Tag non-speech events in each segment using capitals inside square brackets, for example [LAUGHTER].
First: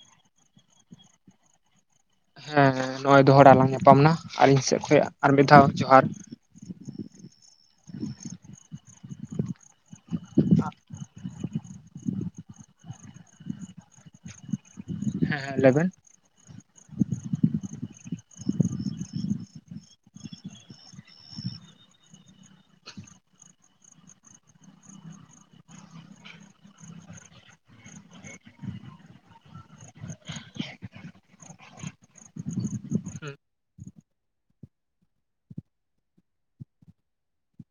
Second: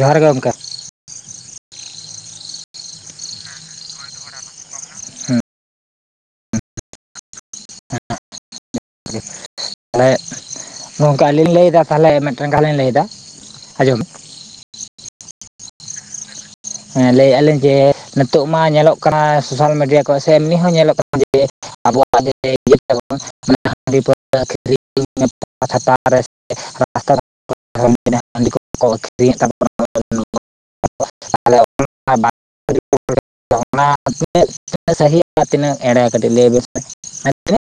ᱡᱚᱦᱟᱨ ᱜᱮ ᱜᱚᱝᱠᱮ ᱦᱮᱸ ᱱᱚᱜ ᱚᱭ ᱫᱚᱦᱲᱟᱟᱜ ᱟᱞᱟᱝ ᱧᱟᱯᱟᱢ ᱮᱱᱟ ᱟᱞᱤᱧ ᱥᱮᱫ ᱠᱷᱚᱱ ᱟᱨ ᱢᱤᱫ ᱫᱷᱟᱣ ᱡᱚᱦᱟᱨ ᱢᱟᱱᱮ [INAUDIBLE] ᱱᱚᱝᱠᱟ ᱟᱹᱞᱤᱧ ᱞᱟᱹᱭᱫᱟ ᱛᱟᱦᱚᱞᱮ ᱢᱤᱫᱴᱟᱝ ᱠᱷᱟ ᱞᱤᱧ ᱞᱟᱹᱭᱫᱟ ᱟᱸᱡᱚᱢ ᱢᱮ ᱦᱮᱸ ᱦᱮᱸ ᱞᱟᱹᱭᱵᱮᱱ ᱦᱮᱸ ᱞᱟᱹᱭᱮᱫᱼᱟ ᱞᱤᱧ ᱡᱮ ᱱᱤᱛᱳ ᱢᱟ ᱧᱮᱞᱚᱜ ᱠᱟᱱᱟ ᱥᱳᱥᱟᱞ ᱢᱤᱰᱤᱭᱟ ᱠᱚ ᱥᱮ ᱮᱢᱱᱤ ᱦᱚᱸ ᱧᱮᱞᱚᱜ ᱠᱟᱱᱟ ᱡᱮ ᱟᱵᱚᱣᱟᱜ ᱜᱮ [INAUDIBLE] [INAUDIBLE] ᱦᱟᱺᱰᱤ ᱟᱹᱠᱷᱨᱤᱧᱮᱫ ᱛᱟᱵᱚᱱᱟ [INAUDIBLE] ᱟᱞᱮ ᱚᱱᱟ ᱦᱮᱸ [INAUDIBLE] ᱚᱱᱟ [INAUDIBLE] ᱥᱟᱦᱤ ᱛᱤᱱᱟᱹᱜ ᱮᱲᱮ ᱠᱟᱹᱴᱤᱡ ᱞᱟᱹᱭᱵᱮᱱ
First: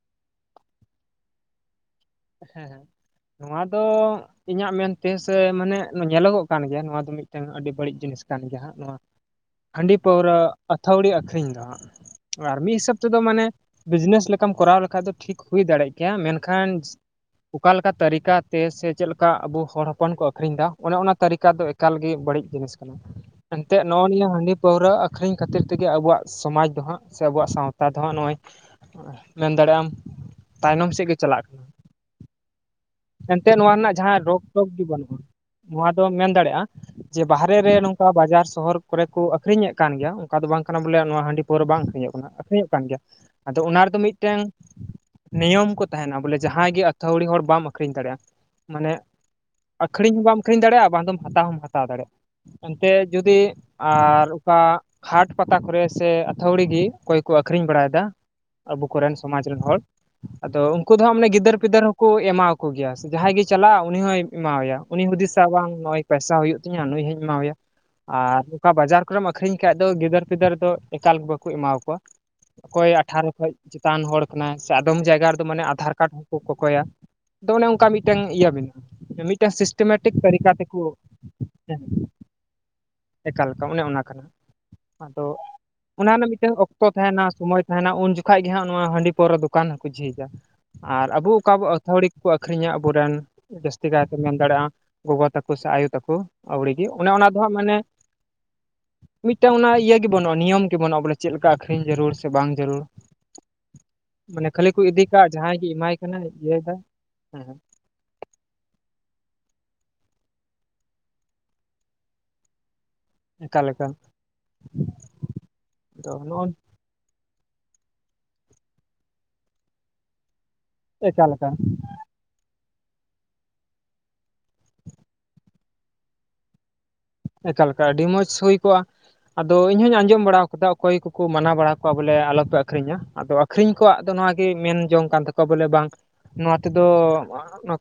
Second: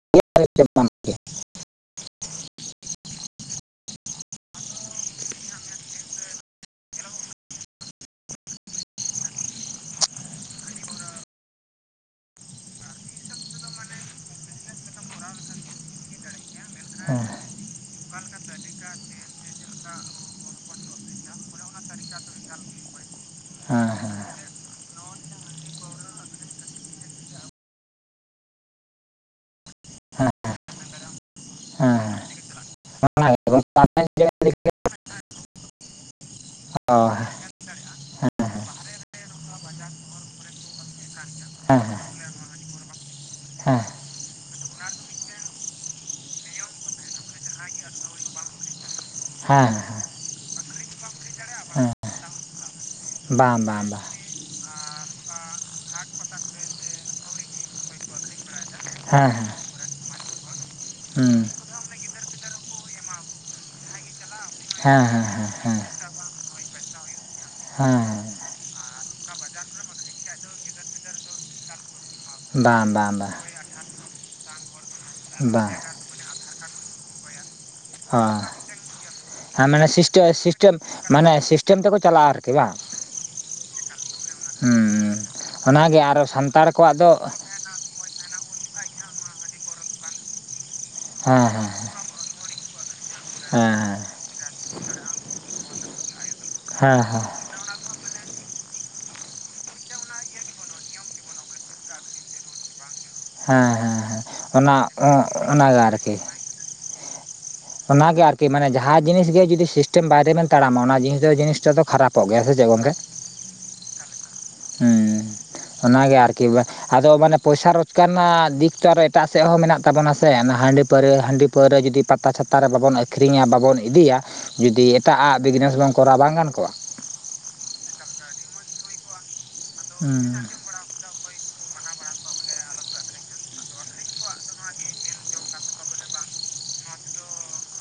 [INAUDIBLE] ᱦᱮᱸ ᱦᱮᱸ ᱱᱚᱣᱟ ᱫᱚ ᱤᱧᱟᱹᱜ ᱢᱮᱱᱛᱮ ᱥᱮ ᱢᱟᱱᱮ ᱧᱮᱞᱚᱜᱚᱜ ᱠᱟᱱ ᱜᱮᱭᱟ ᱱᱚᱣᱟ ᱫᱚ ᱢᱤᱫᱴᱟᱝ ᱟᱹᱰᱤ ᱵᱟᱹᱲᱤᱡ ᱡᱤᱱᱤᱥ ᱠᱟᱱ ᱜᱮᱭᱟ ᱦᱟᱸᱜ ᱱᱚᱣᱟ ᱦᱟᱺᱰᱤ ᱯᱟᱹᱣᱨᱟᱹ ᱟᱹᱛᱷᱣᱲᱤ ᱟᱹᱠᱷᱨᱤᱧ ᱫᱚ ᱦᱟᱸ ᱟᱨ ᱢᱤᱫ ᱦᱤᱥᱟᱹᱵ ᱛᱮᱫᱚ ᱢᱟᱱᱮ ᱵᱤᱡᱽᱱᱮᱥ ᱞᱮᱠᱟᱢ ᱠᱚᱨᱟᱣ ᱞᱮᱠᱷᱟᱡ ᱫᱚ ᱴᱷᱤᱠ ᱦᱩᱭ ᱫᱟᱲᱮᱭᱟᱜ ᱠᱮᱭᱟ ᱢᱮᱱᱠᱷᱟᱱ ᱦᱮ ᱚᱠᱟᱞᱮᱠᱟ ᱛᱟᱹᱨᱤᱠᱟᱛᱮ ᱥᱮ ᱪᱮᱫᱮᱠᱟ ᱟᱵᱚ ᱚᱠᱟ ᱞᱮᱠᱟ ᱛᱟᱨᱤᱠᱟ ᱛᱮ ᱥᱮ ᱪᱮᱫ ᱞᱮᱠᱟ ᱟᱵᱚ ᱦᱚᱲ ᱦᱚᱯᱚᱱ ᱠᱚ ᱟᱹᱷᱨᱤᱧ ᱮᱫᱟ ᱚᱱᱮ ᱚᱱᱟ ᱛᱟᱹᱨᱤᱠᱟ ᱫᱚ ᱮᱠᱟᱞᱜᱮ ᱵᱟᱹᱲᱤᱡ ᱡᱤᱱᱤᱥ ᱠᱟᱱᱟ ᱮᱱᱛᱮᱜ ᱦᱮᱸ ᱱᱚᱜᱼᱚᱭ ᱱᱤᱭᱟᱹ ᱦᱟᱺᱰᱤ ᱯᱟᱹᱣᱨᱟᱹ ᱟᱠᱷᱨᱤᱧ ᱠᱷᱟᱹᱛᱤᱨ ᱛᱮᱜᱮ ᱟᱵᱚᱣᱟᱜ ᱥᱚᱢᱟᱡᱽ ᱫᱚ ᱦᱟᱸᱜ ᱥᱮ ᱟᱵᱚᱣᱟᱜ ᱥᱟᱶᱛᱟ ᱫᱚ ᱦᱟᱸᱜ ᱱᱚᱜᱼᱚᱭ ᱢᱮᱱ ᱫᱟᱲᱮᱭᱟᱜ ᱟᱢ ᱛᱟᱭᱱᱚᱢ ᱥᱮᱫ ᱜᱮ ᱪᱟᱞᱟᱜ ᱠᱟᱱᱟ ᱦᱮᱸ ᱦᱮᱸ ᱮᱱᱛᱮᱫ ᱱᱚᱣᱟ ᱨᱮᱱᱟᱜ ᱡᱟᱦᱟᱸ ᱨᱳᱜᱽ ᱴᱚᱜ ᱜᱮ ᱵᱟᱹᱱᱩᱜᱼᱟ ᱱᱚᱣᱟ ᱫᱚ ᱢᱮᱱ ᱫᱟᱲᱮᱭᱟᱜᱼᱟ ᱡᱮ ᱵᱟᱦᱨᱮ ᱵᱮ ᱨᱮ ᱱᱚᱝᱠᱟ ᱵᱟᱡᱟᱨ ᱥᱚᱦᱚᱨ ᱠᱚᱨᱮ ᱠᱚ ᱟᱹᱷᱨᱤᱧ ᱮᱫ ᱠᱟᱱ ᱜᱮᱭᱟ ᱚᱱᱠᱟ ᱫᱚ ᱵᱟᱝ ᱠᱟᱱᱟ ᱵᱚᱞᱮ ᱱᱚᱣᱟ ᱦᱟᱺᱰᱤ ᱟᱹᱰᱤ ᱯᱟᱣᱨᱟ ᱵᱟᱝ ᱟᱠᱷᱨᱤᱧᱚᱜ ᱟᱠᱠᱷᱨᱤᱧᱚᱜ ᱠᱟᱱ ᱜᱮᱭᱟ ᱟᱫᱚ ᱦᱮᱸ ᱚᱱᱟ ᱨᱮᱫᱚ ᱢᱤᱫᱴᱟᱱ ᱱᱤᱭᱚᱢ ᱠᱚ ᱛᱟᱦᱮᱱᱟ ᱵᱚᱞᱮ ᱡᱟᱦᱟᱸᱭ ᱜᱮ ᱟᱹᱛᱷᱟᱣᱲᱤ ᱦᱚᱲ ᱵᱟᱢ ᱟᱹᱷᱨᱤᱧ ᱫᱟᱲᱮᱭᱟᱜᱼᱟ ᱢᱟᱱᱮ ᱦᱮᱸ ᱟ. ᱠᱷᱨᱤᱧ ᱦᱚᱸ ᱵᱟᱢ ᱟᱹᱠᱷᱨᱤᱧ ᱫᱟᱲᱮᱭᱟᱜᱼᱟ ᱵᱟᱝᱫᱚᱢ ᱦᱟᱛᱟᱣ ᱦᱚᱸᱢ ᱦᱟᱛᱟᱣ ᱦᱮᱸ ᱫᱟᱲᱮᱼᱟ ᱮᱱᱛᱮ ᱡᱩᱫᱤ ᱵᱟᱝ ᱵᱟᱝ ᱵᱟᱝ ᱟᱨ ᱚᱠᱟ [UNINTELLIGIBLE] ᱦᱟᱴ ᱯᱟᱛᱟ ᱠᱚᱨᱮ ᱥᱮ ᱟᱹᱛᱷᱟᱹᱣᱲᱤ ᱜᱮ ᱚᱠᱚᱭ ᱠᱚ ᱟᱹᱷᱨᱤᱧ ᱵᱟᱲᱟᱭᱮᱫᱟ ᱟᱵᱚ ᱠᱚᱨᱮᱱ ᱦᱮᱸ ᱦᱮᱸ ᱥᱚᱢᱟᱡᱽ ᱨᱮᱱ ᱦᱚᱲ ᱟᱫᱚ ᱩᱱᱠᱩ ᱫᱚ ᱦᱟᱸᱜ ᱢᱟᱱᱮ ᱦᱩᱸ ᱜᱤᱫᱟᱹᱨᱼ ᱯᱤᱫᱟᱹᱨ ᱦᱚᱸᱠᱚ ᱮᱢᱟᱣᱟᱠᱚ ᱜᱮᱭᱟ ᱥᱮ ᱡᱟᱦᱟᱸᱭ ᱜᱮᱭ ᱪᱟᱞᱟᱜᱼᱟ ᱩᱱᱤ ᱦᱚᱸᱭ ᱮᱢᱟᱣᱟᱭᱟᱭ ᱩᱱᱤ ᱦᱮᱸ ᱦᱮᱸ ᱦᱩᱫᱤᱥᱟ ᱦᱮᱸ ᱵᱟᱝ ᱦᱮᱸ ᱱᱚᱜᱼᱚᱭ ᱯᱚᱭᱥᱟ ᱦᱩᱭᱩᱜ ᱛᱤᱧᱟᱹ ᱱᱩᱭ ᱦᱚᱧ ᱮᱢᱟᱣᱟᱭᱟ ᱟᱨ ᱦᱮᱸ ᱚᱠᱟ ᱵᱟᱡᱟᱨ ᱠᱚᱨᱮᱢ ᱟᱹᱷᱨᱤᱧ ᱠᱷᱟᱡ ᱫᱚ ᱜᱤᱫᱟᱹᱨ ᱯᱤᱫᱟᱹᱨ ᱫᱚ ᱮᱠᱟᱞ ᱵᱟᱠᱚ ᱮᱢᱟᱣᱟᱠᱚᱣᱟ ᱵᱟᱝ ᱵᱟᱝ ᱵᱟᱝ ᱴᱟᱱ ᱦᱚᱲ ᱠᱟᱱᱟ ᱥᱮ ᱟᱫᱚᱢ ᱡᱟᱭᱜᱟ ᱨᱮᱫᱚ ᱢᱟᱱᱮ ᱵᱟᱝ ᱟᱫᱷᱟᱨ ᱠᱟᱨᱰ ᱦᱚᱸᱠᱚ ᱠᱚᱠᱚᱭᱟ ᱟᱫᱚ ᱚᱱᱮ ᱚᱱᱠᱟ ᱚ ᱢᱤᱫᱴᱟᱱ ᱤᱭᱟᱹ ᱢᱮᱱᱟᱜᱼᱟ ᱢᱤᱫᱴᱟᱱ ᱦᱮᱸ ᱢᱟᱱᱮ ᱥᱤᱥᱴᱮᱢᱮᱴᱤᱠ ᱥᱤᱥᱴᱮᱢ ᱛᱟᱹᱨᱤᱠᱟ ᱥᱤᱥᱴᱮᱢ ᱛᱮᱠᱚ ᱢᱟᱱᱮ ᱥᱤᱥᱴᱮᱢ ᱛᱮᱠᱚ ᱪᱟᱞᱟᱜᱼᱟ ᱟᱨᱠᱤ ᱵᱟᱝ ᱮᱠᱟᱞᱮᱠᱟ ᱚᱱᱮ ᱚᱱᱟ ᱠᱟᱱᱟ ᱦᱩᱸ ᱟᱫᱚ ᱚᱱᱟᱜᱮ ᱚᱱᱟ ᱟᱨᱚ ᱨᱮᱱᱟᱜ ᱢᱤᱫᱴᱮᱱ ᱥᱟᱱᱛᱟᱲ ᱚᱠᱛᱚ ᱠᱚᱣᱟᱜ ᱫᱚ ᱛᱟᱦᱮᱱᱟ ᱥᱚᱢᱚᱭ ᱛᱟᱦᱮᱱᱟ ᱩᱱ ᱡᱚᱠᱷᱟ ᱜᱮ ᱦᱟᱸᱜ ᱱᱚᱣᱟ ᱦᱟᱺᱰᱤ ᱯᱟᱹᱣᱨᱟ. ᱫᱚᱠᱟᱱ ᱦᱚᱸᱠᱚ ᱡᱷᱤᱡᱟ ᱟᱨ ᱟᱵᱚ ᱦᱮᱸ ᱚᱠᱟ ᱵᱚ ᱦᱮᱸ ᱟᱹᱛᱷᱟᱹᱲᱤ ᱠᱚ ᱟᱹᱷᱨᱤᱧᱟ ᱟᱵᱚᱨᱮᱱ ᱦᱮᱸ ᱡᱟᱹᱥᱛᱤ ᱠᱟᱭᱛᱮ ᱢᱮᱱ ᱫᱟᱲᱮᱭᱟᱜᱼᱟ ᱜᱚᱜᱚ ᱛᱟᱠᱚ ᱥᱮ ᱟᱭᱳ ᱛᱟᱠᱚ ᱟᱹᱣᱲᱤᱜᱮ ᱦᱮᱸ ᱚᱱᱮ ᱚᱱᱟ ᱫᱚ ᱦᱟᱸᱜ ᱢᱟᱱᱮ ᱢᱤᱫᱴᱟᱝ ᱚᱱᱟ ᱤᱭᱟᱹ ᱜᱮ ᱵᱟᱹᱱᱩᱜᱼᱟ ᱱᱤᱭᱚᱢ ᱜᱮ ᱵᱟᱹᱱᱼᱟ ᱵᱚᱞᱮ ᱪᱮᱫ ᱞᱮᱠᱟ ᱟᱠᱷᱨᱤᱧ ᱡᱟᱹᱨᱩᱲ ᱥᱮ ᱵᱟᱝ ᱡᱟᱹᱨᱩᱲ ᱦᱮᱸ ᱦᱮᱸ ᱦᱮᱸ ᱦᱮᱸ ᱢᱟᱱᱮ ᱠᱷᱟᱹᱞᱤ ᱚᱱᱟ ᱠᱚ ᱤᱫᱤ ᱠᱟᱜ ᱡᱟᱦᱟᱸᱭ ᱜᱮ ᱚᱱᱟᱜᱮ ᱮᱢᱟᱭ ᱟᱨᱠᱤ ᱠᱟᱱᱟ ᱤᱭᱟᱹᱭ ᱫᱟᱭ ᱦᱮᱸᱸ ᱚᱱᱟᱜᱮ ᱟᱨᱠᱤ ᱢᱟᱱᱮ ᱡᱟᱦᱟᱸ ᱡᱤᱱᱤᱥ ᱜᱮ ᱟᱨᱠᱤ ᱡᱩᱫᱤ ᱥᱤᱥᱴᱮᱢ ᱵᱟᱭᱨᱮᱵᱤᱱ ᱛᱟᱲᱟᱢᱟ ᱚᱱᱟ ᱡᱤᱱᱤᱥ ᱫᱚ ᱡᱤᱱᱤᱥᱴᱟ ᱫᱚ ᱠᱷᱟᱨᱟᱯᱚᱜ ᱜᱮᱭᱟ ᱥᱮ ᱪᱮᱫ ᱜᱚᱝᱠᱮ ᱮᱠᱟᱞ ᱮᱠᱟᱞ ᱟᱫᱚ ᱚᱱᱟᱜᱮ ᱱᱚᱜᱼᱚ ᱟᱨᱠᱤ ᱟᱫᱚ ᱢᱟᱱᱮ ᱯᱚᱭᱥᱟ ᱨᱳᱡᱽᱠᱟᱨ ᱨᱮᱱᱟᱜ ᱫᱤᱠ ᱴᱟᱜ ᱮᱴᱟᱜ ᱥᱮᱫ ᱦᱚᱸ ᱢᱮᱱᱟᱜ ᱛᱟᱵᱚᱱᱟ ᱥᱮ ᱦᱟᱺᱰᱤ ᱯᱮ [UNINTELLIGIBLE] ᱮᱠᱟᱞ ᱦᱟᱹᱰᱤ ᱮᱠᱟᱞ ᱯᱟᱹᱣᱨᱟ ᱨᱮ ᱡᱩᱫᱤ ᱯᱟᱛᱟ ᱪᱷᱟᱛᱟ ᱨᱮ ᱵᱟᱵᱚᱱ ᱟᱹᱠᱷᱨᱤᱧᱟ ᱵᱟᱵᱚᱱ ᱤᱫᱤᱭᱟ ᱡᱩᱫᱤ ᱮᱴᱟᱜᱼᱜ ᱵᱤᱡᱽᱱᱮᱥ ᱵᱚᱱ ᱠᱚᱨᱟᱣ ᱵᱟᱝ ᱜᱟᱱ ᱠᱚᱜᱼᱟ ᱮᱠᱟᱮᱠᱟ ᱟᱹᱰᱤ ᱢᱚᱸᱡᱽ ᱦᱩᱭ ᱠᱚᱜᱼᱟ ᱟᱫᱚ ᱤᱧᱦᱚᱧ ᱟᱸᱡᱚᱢ ᱦᱩᱸ ᱵᱟᱲᱟ ᱟᱠᱟᱫᱟ ᱚᱠᱚᱭ ᱠᱚᱠᱚ ᱢᱟᱱᱟᱣ ᱵᱟᱲᱟ ᱠᱚᱣᱟ ᱵᱚᱞᱮ ᱚᱠᱚᱭ ᱠᱚᱠᱚ ᱢᱟᱱᱟ ᱵᱟᱲᱟ ᱠᱚᱣᱟ ᱵᱚᱞᱮ ᱟᱞᱚᱯᱮ ᱟᱠᱷᱨᱤᱧᱟ ᱟᱫᱚ ᱟᱠᱷᱨᱤᱧ ᱠᱚᱣᱟᱜ ᱫᱚ ᱱᱚᱣᱟᱜᱮ ᱢᱮᱱ ᱡᱚᱝ ᱠᱟᱱ ᱛᱟᱠᱚᱣᱟ ᱵᱚᱞᱮ ᱵᱟᱝ ᱱᱚᱣᱟ ᱛᱮᱫᱚ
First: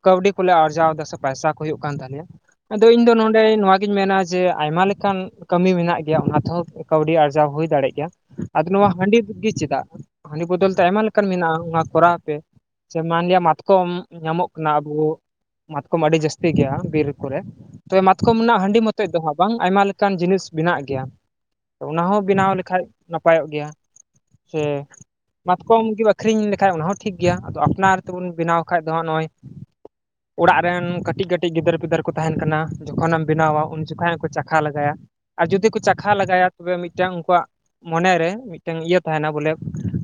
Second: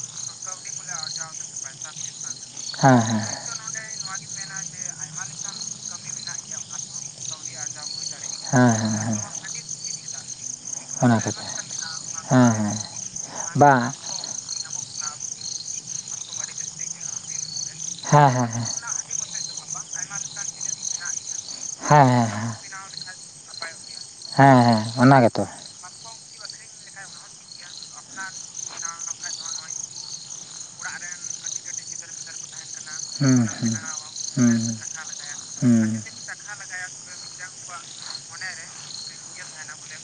ᱠᱟᱹᱣᱰᱤ ᱠᱚᱞᱮ ᱟᱨᱡᱟᱣ ᱫᱟ ᱥᱮ ᱯᱟᱭᱥᱟ ᱠᱚ ᱦᱩᱭᱩᱜ ᱠᱟᱱ ᱛᱟᱞᱮᱭᱟ ᱟᱫᱚ ᱦᱮᱸ ᱤᱧ ᱫᱚ ᱦᱮᱸ ᱱᱚᱰᱮ ᱱᱚᱣᱟᱜᱤᱧ ᱢᱮᱱᱟ ᱡᱮ ᱟᱭᱢᱟ ᱞᱮᱠᱟᱱ ᱠᱟᱹᱢᱤ ᱢᱮᱱᱟᱜ ᱜᱮᱭᱟ ᱚᱱᱟ ᱛᱮᱦᱚᱸ ᱠᱟᱹᱣᱰᱤ ᱟᱨᱡᱟᱣ ᱦᱩᱭ ᱫᱟᱲᱮᱜ ᱜᱮᱭᱟ ᱟᱫᱚ ᱦᱮᱸ ᱱᱚᱣᱟ ᱦᱮᱸ ᱦᱮᱸ ᱦᱟᱸᱰᱤ ᱜᱮ ᱪᱮᱫᱟᱜ? ᱦᱟᱸᱰᱤ ᱵᱚᱫᱚᱞ ᱛᱮ ᱟᱭᱢᱟ ᱚᱱᱟ ᱞᱮᱠᱟᱱ ᱠᱟᱛᱷᱟ ᱢᱮᱱᱟᱜᱼᱟ ᱚᱱᱟ ᱠᱚᱨᱟᱣ ᱯᱮ ᱦᱮᱸ ᱦᱮᱸ ᱥᱮ ᱢᱟᱱᱞᱮᱭᱟ ᱵᱟᱝ ᱢᱟᱛᱠᱚᱢ ᱧᱟᱢᱚᱜ ᱠᱟᱱᱟ ᱟᱵᱚ ᱢᱟᱛᱠᱚᱢ ᱟᱹᱰᱤ ᱡᱟᱹᱥᱛᱤ ᱜᱮᱭᱟ ᱵᱤᱨ ᱠᱚᱨᱮ ᱛᱚᱵᱮ ᱦᱮᱸ ᱢᱟᱛᱠᱚᱢ ᱦᱮᱸ ᱦᱮᱸ ᱦᱮᱸ ᱨᱮᱱᱟᱜ ᱦᱟᱺᱰᱤ ᱢᱚᱛᱚ ᱱᱤᱛ ᱫᱚ ᱦᱟᱸᱜ ᱵᱟᱝ ᱟᱭᱢᱟ ᱞᱮᱠᱟᱱ ᱡᱤᱱᱤᱥ ᱵᱮᱱᱟᱜ ᱜᱮᱭᱟ ᱚᱱᱟ ᱦᱮᱸ ᱦᱚᱸ ᱦᱮᱸ ᱵᱮᱱᱟᱣ ᱞᱮᱠᱟ ᱠᱷᱟᱱ ᱱᱟᱯᱟᱭ-ᱚᱜ ᱜᱮᱭᱟ ᱦᱮᱸ ᱪᱮ ᱦᱮᱸ ᱚᱱᱟ ᱜᱮᱛᱚ ᱠᱚᱢ ᱜᱮᱢ ᱟᱹᱠᱷᱨᱤᱧ ᱞᱮᱠᱷᱟᱡ ᱚᱱᱟ ᱦᱚᱸ ᱴᱷᱤᱠ ᱜᱮᱭᱟ ᱟᱫᱚ ᱟᱯᱱᱟᱨ ᱛᱮᱵᱚᱱ ᱵᱮᱱᱟᱣ ᱠᱷᱟᱡ ᱫᱚ ᱦᱟᱸᱜ ᱱᱚᱜᱼᱚᱭ ᱚᱲᱟᱜ ᱨᱮᱱ ᱠᱟᱹᱴᱤᱡ ᱠᱟᱹᱴᱤᱡ ᱜᱤᱫᱟᱹᱨ ᱯᱤᱫᱟᱹᱨ ᱠᱚ ᱛᱟᱦᱮᱱ ᱠᱟᱱᱟ ᱡᱚᱠᱷᱚᱱᱮᱢ ᱦᱩᱸ ᱵᱮᱱᱟᱣᱟ ᱦᱩᱸ ᱩᱱ ᱡᱚᱠᱷᱚᱱ ᱠᱚ ᱪᱟᱠᱷᱟ ᱦᱩᱸ ᱞᱮᱜᱟᱭᱟ ᱟᱨ ᱡᱩᱫᱤ ᱠᱚ ᱦᱩᱸ ᱪᱟᱠᱷᱟ ᱞᱮᱟᱜᱟᱭᱟ ᱛᱚᱵᱮ ᱢᱤᱫᱴᱟᱝ ᱩᱱᱠᱩᱣᱟᱜ ᱢᱚᱱᱮᱨᱮ ᱢᱤᱫᱴᱮᱱ ᱤᱭᱟᱹ ᱛᱟᱦᱮᱱᱟ ᱵᱚᱞᱮ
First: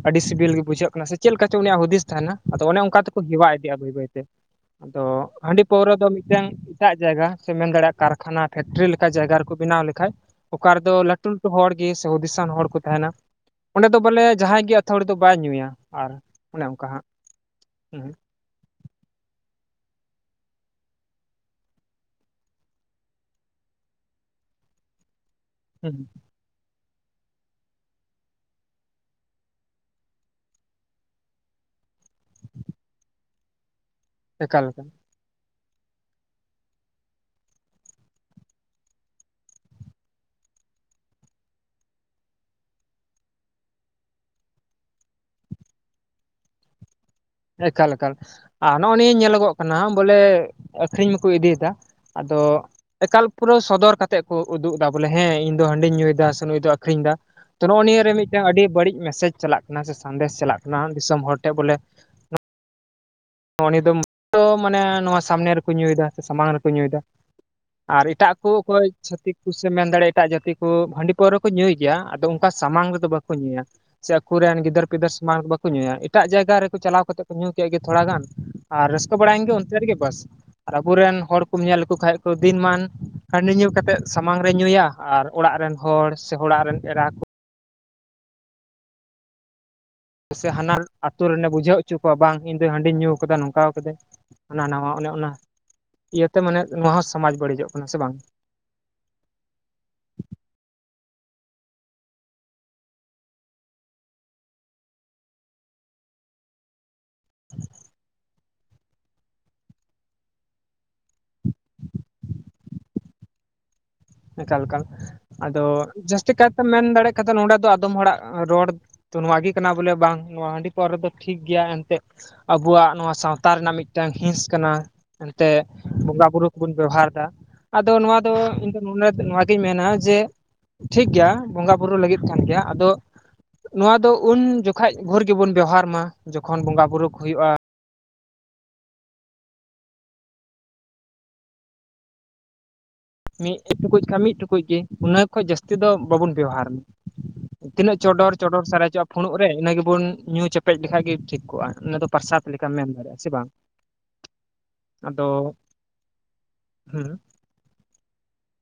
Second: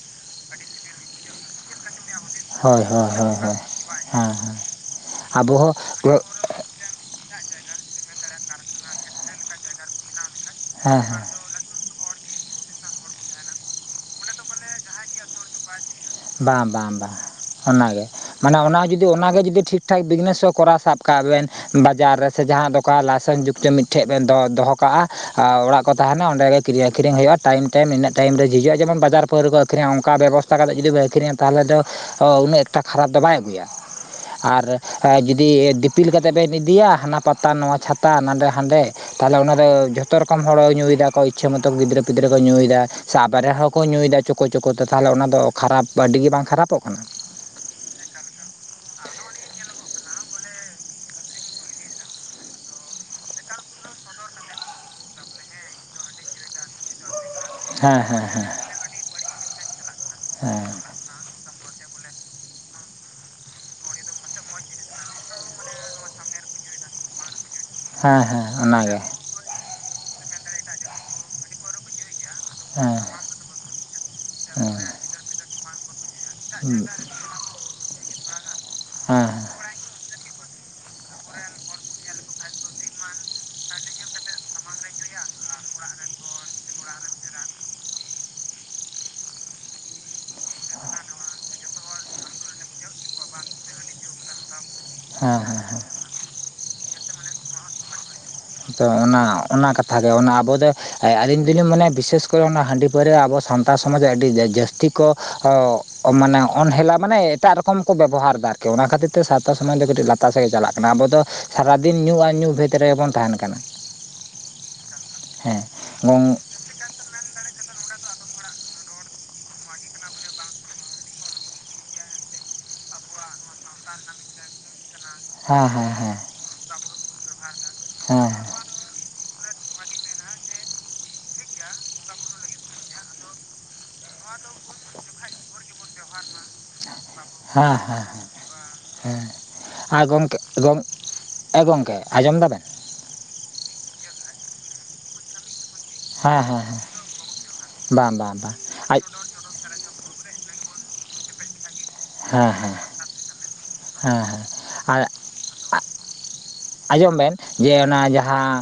ᱟᱹᱰᱤ ᱥᱤᱵᱤᱞ ᱜᱮ ᱵᱩᱡᱷᱟᱹᱜ ᱠᱟᱱᱟ ᱥᱮ ᱪᱮᱫᱮᱠᱟ ᱪᱚᱝ ᱩᱱᱤᱭᱟᱜ ᱦᱩᱫᱤᱥ ᱛᱟᱦᱮᱱᱟ ᱟᱫᱚ ᱚᱱᱮ ᱦᱳᱭ ᱚᱱᱠᱟ ᱦᱳᱭ ᱛᱮᱠᱚ ᱦᱳᱭ ᱦᱮᱣᱟ ᱦᱳᱭ ᱤᱫᱤᱜᱼᱟ ᱵᱟᱹᱭ ᱵᱟᱹᱭᱛᱮ ᱦᱮᱸ ᱦᱮᱸ ᱟᱫᱚ ᱟᱵᱚ ᱦᱟᱺᱰᱤ ᱯᱟᱹᱣᱨᱟᱹ ᱫᱚ ᱦᱚᱸ ᱢᱤᱫᱴᱮᱱ ᱮᱴᱟᱜ ᱡᱟᱭᱜᱟ ᱥᱮᱢ ᱢᱮᱱ ᱫᱟᱲᱮᱭᱟᱜᱼᱟ ᱠᱟᱨᱠᱷᱟᱱᱟ ᱯᱷᱮᱠᱴᱨᱤ ᱞᱮᱠᱟ ᱡᱟᱭᱜᱟ ᱨᱮᱠᱚ ᱵᱮᱱᱟᱣ ᱞᱮᱠᱷᱟᱡ ᱚᱠᱟ ᱨᱮᱫᱚ ᱦᱮᱸ ᱦᱮᱸ ᱞᱟᱹᱴᱩ ᱦᱚᱲ ᱜᱮ ᱥᱮ ᱦᱩᱫᱤᱥᱟᱱ ᱦᱚᱲ ᱠᱚ ᱛᱟᱦᱮᱱᱟ ᱚᱸᱰᱮ ᱫᱚ ᱵᱚᱞᱮ ᱡᱟᱦᱟᱸᱭ ᱜᱮ ᱟᱹᱛᱲᱤ ᱫᱚ ᱵᱟᱭ ᱧᱩᱭᱟ ᱟᱨ ᱚᱱᱮ ᱵᱟᱝ ᱚᱱᱠᱟ ᱵᱟᱝ ᱦᱟᱸᱜ ᱵᱟᱝ ᱦᱩᱸ ᱚᱱᱟᱜᱮ ᱢᱟᱱᱮ ᱚᱱᱟ ᱡᱩᱫᱤ ᱚᱱᱟᱜᱮ ᱡᱩᱫᱤ ᱴᱷᱤᱠ ᱴᱷᱟᱠ ᱵᱤᱡᱽᱱᱮᱥ ᱦᱚᱸ ᱠᱚᱨᱟᱣ ᱥᱟᱵ ᱠᱟᱜ ᱵᱮᱱ ᱵᱟᱡᱟᱨ ᱨᱮ ᱥᱮ ᱡᱟᱦᱟᱸ ᱫᱚᱠ ᱞᱟᱭᱥᱮᱱᱥ ᱡᱩᱠᱛᱚ ᱢᱤᱫᱴᱷᱮᱱ ᱫᱚ ᱫᱚᱦᱚ ᱠᱟᱜᱼᱟ ᱚᱲᱟᱜ ᱠᱚ ᱦᱩᱸ ᱛᱟᱦᱮᱱᱟ ᱚᱸᱰᱮ ᱜᱮ ᱠᱤᱨᱤᱣ ᱟᱹᱠᱷᱨᱤᱧ ᱦᱩᱭᱩᱜᱼᱟ ᱴᱟᱭᱳᱢ ᱤᱱᱟᱹ ᱴᱟᱭᱤᱢ ᱡᱤᱡᱼᱟ ᱡᱮᱢᱚᱱ ᱵᱟᱡᱟᱨ ᱯᱟᱣᱨᱟᱹ ᱠᱚ ᱟᱹᱠᱷᱨᱤᱧ ᱚᱱᱠᱟ ᱵᱮᱵᱚᱥᱛᱟ ᱠᱟᱛᱮᱫ ᱡᱩᱤ ᱵ ᱟᱹᱠᱷᱨᱤᱧᱟ ᱛᱟᱦᱚᱞᱮ ᱫᱚ ᱩᱱᱟᱹᱜ ᱮᱠᱴᱟ ᱠᱷᱟᱨᱟᱯ ᱫᱚ ᱵᱟᱭ ᱟᱹᱜᱩᱭᱟ ᱮᱠᱟᱞ ᱟᱨ ᱮᱠᱟᱞ ᱦᱮ ᱡᱩᱫᱤ ᱫᱤᱯᱤᱞ ᱠᱟᱛᱮᱫ ᱵᱮᱱ ᱤᱫᱤᱭᱟ ᱦᱟᱱᱟ ᱯᱟᱛᱟ ᱱᱚᱣᱟ ᱪᱷᱟᱛᱟ ᱱᱟᱰᱮ ᱦᱟᱸᱰᱮ ᱛᱟᱦᱚᱞᱮ ᱚᱱᱟ ᱫᱚ ᱡᱚᱛᱚ ᱨᱚᱠᱚᱢ ᱦᱚᱲ ᱛᱟᱦᱚᱞᱮ ᱧᱩᱭᱮᱫᱟ ᱠᱚ ᱤᱪᱪᱷᱟᱹ ᱢᱚᱛᱚ ᱜᱤᱫᱽᱨᱟᱹ ᱯᱤᱫᱽᱨᱟᱹ ᱠᱚ ᱧᱩᱭᱮᱫᱟ ᱥᱮ ᱟᱵᱟᱨᱮ ᱦᱚᱠᱚᱸ ᱧᱩᱭᱮᱫᱟ ᱪᱳᱠᱳ ᱪᱳᱠᱚᱛᱮ ᱛᱟᱦᱚᱞᱮ ᱚᱱᱟᱫᱚ ᱠᱷᱟᱨᱟᱯ ᱟᱹᱰᱤᱜ ᱜᱮ ᱵᱟᱝ ᱠᱷᱟᱨᱟᱯᱚᱜ ᱠᱟᱱᱟ ᱮᱠᱟᱞ ᱮᱠᱟᱞ ᱟᱨ ᱱᱚᱜᱼᱚᱭ ᱱᱤᱭᱟᱹ ᱧᱮᱞᱚᱜᱚᱜ ᱠᱟᱱᱟ ᱵᱚᱞᱮ ᱟᱠᱠᱷᱨᱤᱧ ᱢᱟᱠᱚ ᱤᱫᱤᱭᱮᱫᱟ ᱟᱫᱚ ᱮᱠᱟᱞ ᱯᱩᱨᱟᱹ ᱥᱚᱫᱚᱨ ᱠᱟᱛᱮᱫ ᱠᱚ ᱩᱫᱩᱜ ᱮᱫᱟ ᱵᱚᱞᱮ ᱦᱮᱸ ᱤᱧ ᱫᱚ ᱦᱟᱺᱰᱤᱧ ᱧᱩᱭᱮᱫᱟ ᱥᱮ ᱱᱩᱭ ᱫᱚ ᱟᱠᱷᱨᱤᱧ ᱮᱫᱟ ᱛᱚ ᱱᱚᱜᱼᱚᱭ ᱦᱮᱸ ᱱᱤᱭᱟ ᱦᱮᱸ ᱦᱮᱸ ᱱᱚᱣᱟ ᱵᱟᱹᱲᱤᱡ ᱢᱮᱥᱮᱡᱽ ᱪᱟᱞᱟᱜ ᱠᱟᱱᱟ ᱥᱮ ᱥᱟᱸᱫᱮᱥ ᱪᱟᱞᱟᱜ ᱦᱮᱸ ᱠᱟᱱᱟ ᱫᱤᱥᱚᱢ ᱦᱚᱲ ᱴᱷᱮᱱ ᱵᱚᱞᱮ ᱩᱱᱤ ᱫᱚ ᱢᱟᱱᱮ ᱱᱚᱣᱟ ᱥᱟᱢᱱᱮ ᱨᱮᱠᱚ ᱧᱩᱭᱮᱫᱟ ᱥᱮ ᱥᱟᱢᱟᱝ ᱨᱮᱠᱚ ᱧᱩᱭᱮᱫᱟ ᱟᱨ ᱦᱮᱸ ᱮᱴᱟᱜ ᱦᱮᱸ ᱠᱚ ᱚᱠᱚᱭ ᱚᱱᱟᱜᱮ ᱪᱷᱟᱹᱛᱤᱠ ᱠᱩ ᱥᱮ ᱮᱢ ᱢᱮᱱ ᱫᱟᱲᱮᱼᱟ ᱮᱴᱟᱜ ᱡᱟᱹᱛᱤ ᱠᱚ ᱦᱟᱺᱰᱤ ᱯᱟᱹᱨᱣᱟ ᱠᱚ ᱧᱩᱭ ᱜᱮᱭᱟ ᱟᱫᱚ ᱚᱱᱠᱟ ᱥᱟᱢᱟᱝ ᱦᱮᱸ ᱨᱮᱫᱚ ᱵᱟᱠᱚ ᱵᱟᱧ ᱧᱩᱭᱟ ᱥᱮ ᱟᱠᱚᱨᱮᱱ ᱦᱮᱸ ᱜᱤᱫᱟᱹᱨ ᱯᱤᱫᱟᱹᱨ ᱥᱚᱢᱟᱱ ᱵᱟᱠᱚ ᱧᱩᱭᱟ ᱮᱴᱟᱜ ᱡᱟᱭᱜᱟ ᱨᱮᱠᱚ ᱪᱟᱞᱟᱣ ᱠᱟᱛᱮ ᱧᱩ ᱠᱮᱫ ᱜᱮ ᱛᱷᱚᱲᱟ ᱜᱟᱱ ᱟᱨ ᱨᱟᱹᱥᱠᱟᱹ ᱦᱮᱸ ᱦᱮᱸ ᱵᱟᱲᱟᱭᱮᱱ ᱜᱮ ᱚᱱᱛᱮ ᱨᱮᱜᱮ ᱵᱟᱥ ᱟᱨ ᱟᱵᱚᱨᱮᱱ ᱦᱚᱲ ᱠᱚᱢ ᱧᱮᱞ ᱞᱮᱠᱚ ᱠᱷᱟᱡ ᱠᱚ ᱫᱤᱱᱢᱟᱱ ᱦᱟᱺᱰᱤ ᱧᱩ ᱠᱟᱛᱮᱫ ᱥᱟᱢᱟᱝ ᱨᱮ ᱧᱩᱭᱟ ᱟᱨ ᱚᱲᱟᱜ ᱨᱮᱱ ᱦᱚᱲ ᱥᱮ ᱚᱲᱟᱜ ᱨᱮᱱ ᱮᱨᱟ ᱠᱚ ᱥᱮ ᱦᱟᱱᱟ ᱟᱹᱛᱩ ᱨᱮᱱᱮ ᱵᱩᱡᱷᱟᱹᱣ ᱦᱚᱪᱚ ᱠᱚᱣᱟ ᱵᱟᱝ ᱤᱧ ᱫᱚ ᱦᱟᱺᱰᱤᱧ ᱧᱩ ᱠᱟᱫᱟ ᱱᱚᱝᱠᱟ ᱠᱟᱫᱟ ᱚᱱᱟ ᱚᱱᱟ ᱦᱚ ᱚᱱᱮ ᱚᱱᱟ ᱦᱮᱸ ᱤᱭᱟᱹᱛᱮ ᱢᱟᱱᱮ ᱱᱚᱣᱟ ᱦᱚᱸ ᱥᱚᱢᱟᱡᱽ ᱵᱟᱹᱲᱤᱡᱚᱜ ᱠᱟᱱᱟ ᱥᱮ ᱵᱟᱝ? ᱛᱚ ᱚᱱᱟ ᱚᱱᱟ ᱠᱟᱛᱷᱟᱟᱜ ᱜᱮ ᱚᱱᱟ ᱟᱵᱚ ᱫᱚ ᱟᱹᱞᱤᱧ ᱫᱚᱞᱤᱧ ᱢᱚᱱᱟ ᱵᱤᱥᱮᱥ ᱠᱚᱨᱮ ᱚᱱᱟ ᱦᱟᱺᱰᱤ ᱯᱟᱹᱨᱟᱹᱭᱟ ᱟᱵᱚ ᱥᱟᱱᱛᱟᱲ ᱥᱚᱢᱟᱡᱽ ᱨᱮ ᱟᱹᱰᱤ ᱡᱟᱹᱥᱛᱤ ᱠᱚ ᱦᱚ ᱢᱟᱱᱮ ᱚᱱᱦᱮᱞᱟᱯ ᱢᱟᱱᱮ ᱮᱴᱟᱜ ᱨᱚᱠᱚᱢ ᱠᱚ ᱵᱮᱵᱚᱦᱟᱨ ᱮᱫᱟ ᱟᱨᱠᱤ ᱚᱱᱟ ᱠᱷᱟᱹᱛᱤᱨ ᱥᱟᱶᱛᱟ ᱥᱚᱢᱟᱡᱽ ᱫᱚ ᱞᱟᱛᱟᱨ ᱥᱮᱫ ᱜᱮ ᱪᱟᱞᱟᱜ ᱠᱟᱱᱟ ᱟᱵᱚ ᱫᱚ ᱥᱟᱨᱟᱫᱤᱱ ᱧᱩ ᱟᱨ ᱧᱩ ᱵᱷᱮᱛ ᱨᱮᱜᱮ ᱵᱚᱱ ᱛᱟᱦᱮᱱ ᱠᱟᱱᱟ ᱮᱠᱟᱞ ᱮᱠᱟᱞ ᱦᱮᱸ ᱟᱫᱚ ᱜᱚᱝ ᱡᱟᱹᱥᱛᱤ ᱠᱟᱭᱛᱮᱢ ᱢᱮᱱ ᱫᱟᱲᱮᱭᱟᱜ ᱠᱷᱟᱱ ᱱᱚᱰᱮ ᱫᱚ ᱟᱫᱚᱢ ᱦᱚᱲᱟᱜ ᱨᱚᱲ ᱛᱚ ᱱᱚᱣᱟ ᱜᱮ ᱠᱟᱱᱟ ᱵᱚᱞᱮ ᱵᱟᱝ ᱱᱚᱣᱟ ᱦᱟᱺᱰᱤ ᱯᱟᱹᱨᱣᱟ ᱫᱚ ᱴᱷᱤᱠ ᱜᱮᱭᱟ ᱮᱱᱛᱮᱫ ᱟᱵᱚᱣᱟᱜ ᱱᱚᱣᱟ ᱥᱟᱶᱛᱟ ᱨᱮᱱᱟᱜ ᱢᱤᱫᱴᱟᱝ ᱦᱤᱸᱥ ᱠᱟᱱᱟ ᱮᱱᱛᱮᱫ ᱦᱮᱸ ᱦᱮᱸ ᱦᱮᱸ ᱵᱚᱸᱜᱟ ᱵᱩᱨᱩ ᱠᱚᱵᱚᱱ ᱵᱮᱵᱚᱦᱟᱨ ᱫᱟ ᱟᱫᱚ ᱱᱚᱣᱟ ᱦᱮᱸ ᱫᱚ ᱤᱧ ᱫᱚ ᱱᱚᱰᱮ ᱱᱚᱣᱟᱜᱤᱧ ᱢᱮᱱᱟ ᱡᱮ ᱴᱷᱤᱠ ᱜᱮᱭᱟ ᱵᱚᱸᱜᱟ ᱵᱩᱨᱩ ᱞᱟᱹᱜᱤᱫ ᱠᱟᱱ ᱜᱮᱭᱟ ᱟᱫᱚ ᱱᱚᱣᱟ ᱫᱚ ᱩᱱ ᱡᱚᱠᱷᱟᱡ ᱵᱷᱳᱨ ᱜᱮᱵᱚᱱ ᱵᱮᱣᱦᱟᱨ ᱢᱟ ᱡᱚᱠᱷᱚᱱ ᱵᱚᱸᱜᱟ ᱵᱩᱨᱩ ᱠᱚ ᱦᱩᱭᱩᱜᱼᱟ ᱦᱮᱸ ᱦᱮᱸ ᱦᱮᱸ ᱦᱮᱸ ᱦᱮᱸ ᱜᱚᱢᱠᱮ ᱜᱚᱢ ᱮ ᱜᱚᱢᱠᱮ ᱟᱸᱡᱚᱢ ᱫᱟᱵᱮᱱ? ᱢᱤᱫ ᱴᱩᱠᱩᱡ ᱠᱷᱟ ᱢᱤᱫ ᱴᱩᱠᱩᱡ ᱜᱮ ᱩᱱᱟ. ᱜ ᱠᱷᱚᱡ ᱡᱟᱹᱥᱛᱤ ᱫᱚ ᱵᱟᱵᱚᱱ ᱦᱮᱸ ᱦᱮᱸ ᱵᱮᱣᱦᱟᱨ ᱢᱟ ᱦᱮᱸ ᱛᱤᱱᱟᱹᱜ ᱵᱟᱝ ᱪᱚᱰᱚᱨ ᱵᱟᱝ ᱵᱟᱝ ᱪᱚᱰᱚᱨ ᱟᱡ ᱥᱟᱨᱮᱡᱚᱜᱼᱟ ᱯᱷᱩᱲᱩᱜ ᱨᱮ ᱨᱮ ᱤᱱᱟᱹ ᱜᱮᱵᱚᱱ ᱧᱩ ᱪᱮᱯᱮᱡ ᱞᱮᱠᱷᱟᱡ ᱜᱮ ᱴᱷᱤᱠ ᱠᱚᱜᱼᱟ ᱚᱱᱟ ᱫᱚ ᱯᱨᱟᱥᱟᱫ ᱦᱮᱸ ᱞᱮᱠᱟᱢ ᱦᱮᱸ ᱢᱮᱱ ᱫᱟᱲᱮᱭᱟᱜᱼᱟ ᱦᱮᱸᱥᱮ ᱵᱟᱝ? ᱦᱮᱸ ᱦᱮᱸ ᱟᱨ ᱟᱫᱚ ᱦᱩᱸ ᱟᱸᱡᱚᱢ ᱵᱮᱱ ᱡᱮ ᱚᱱᱟ ᱡᱟᱦᱟᱸ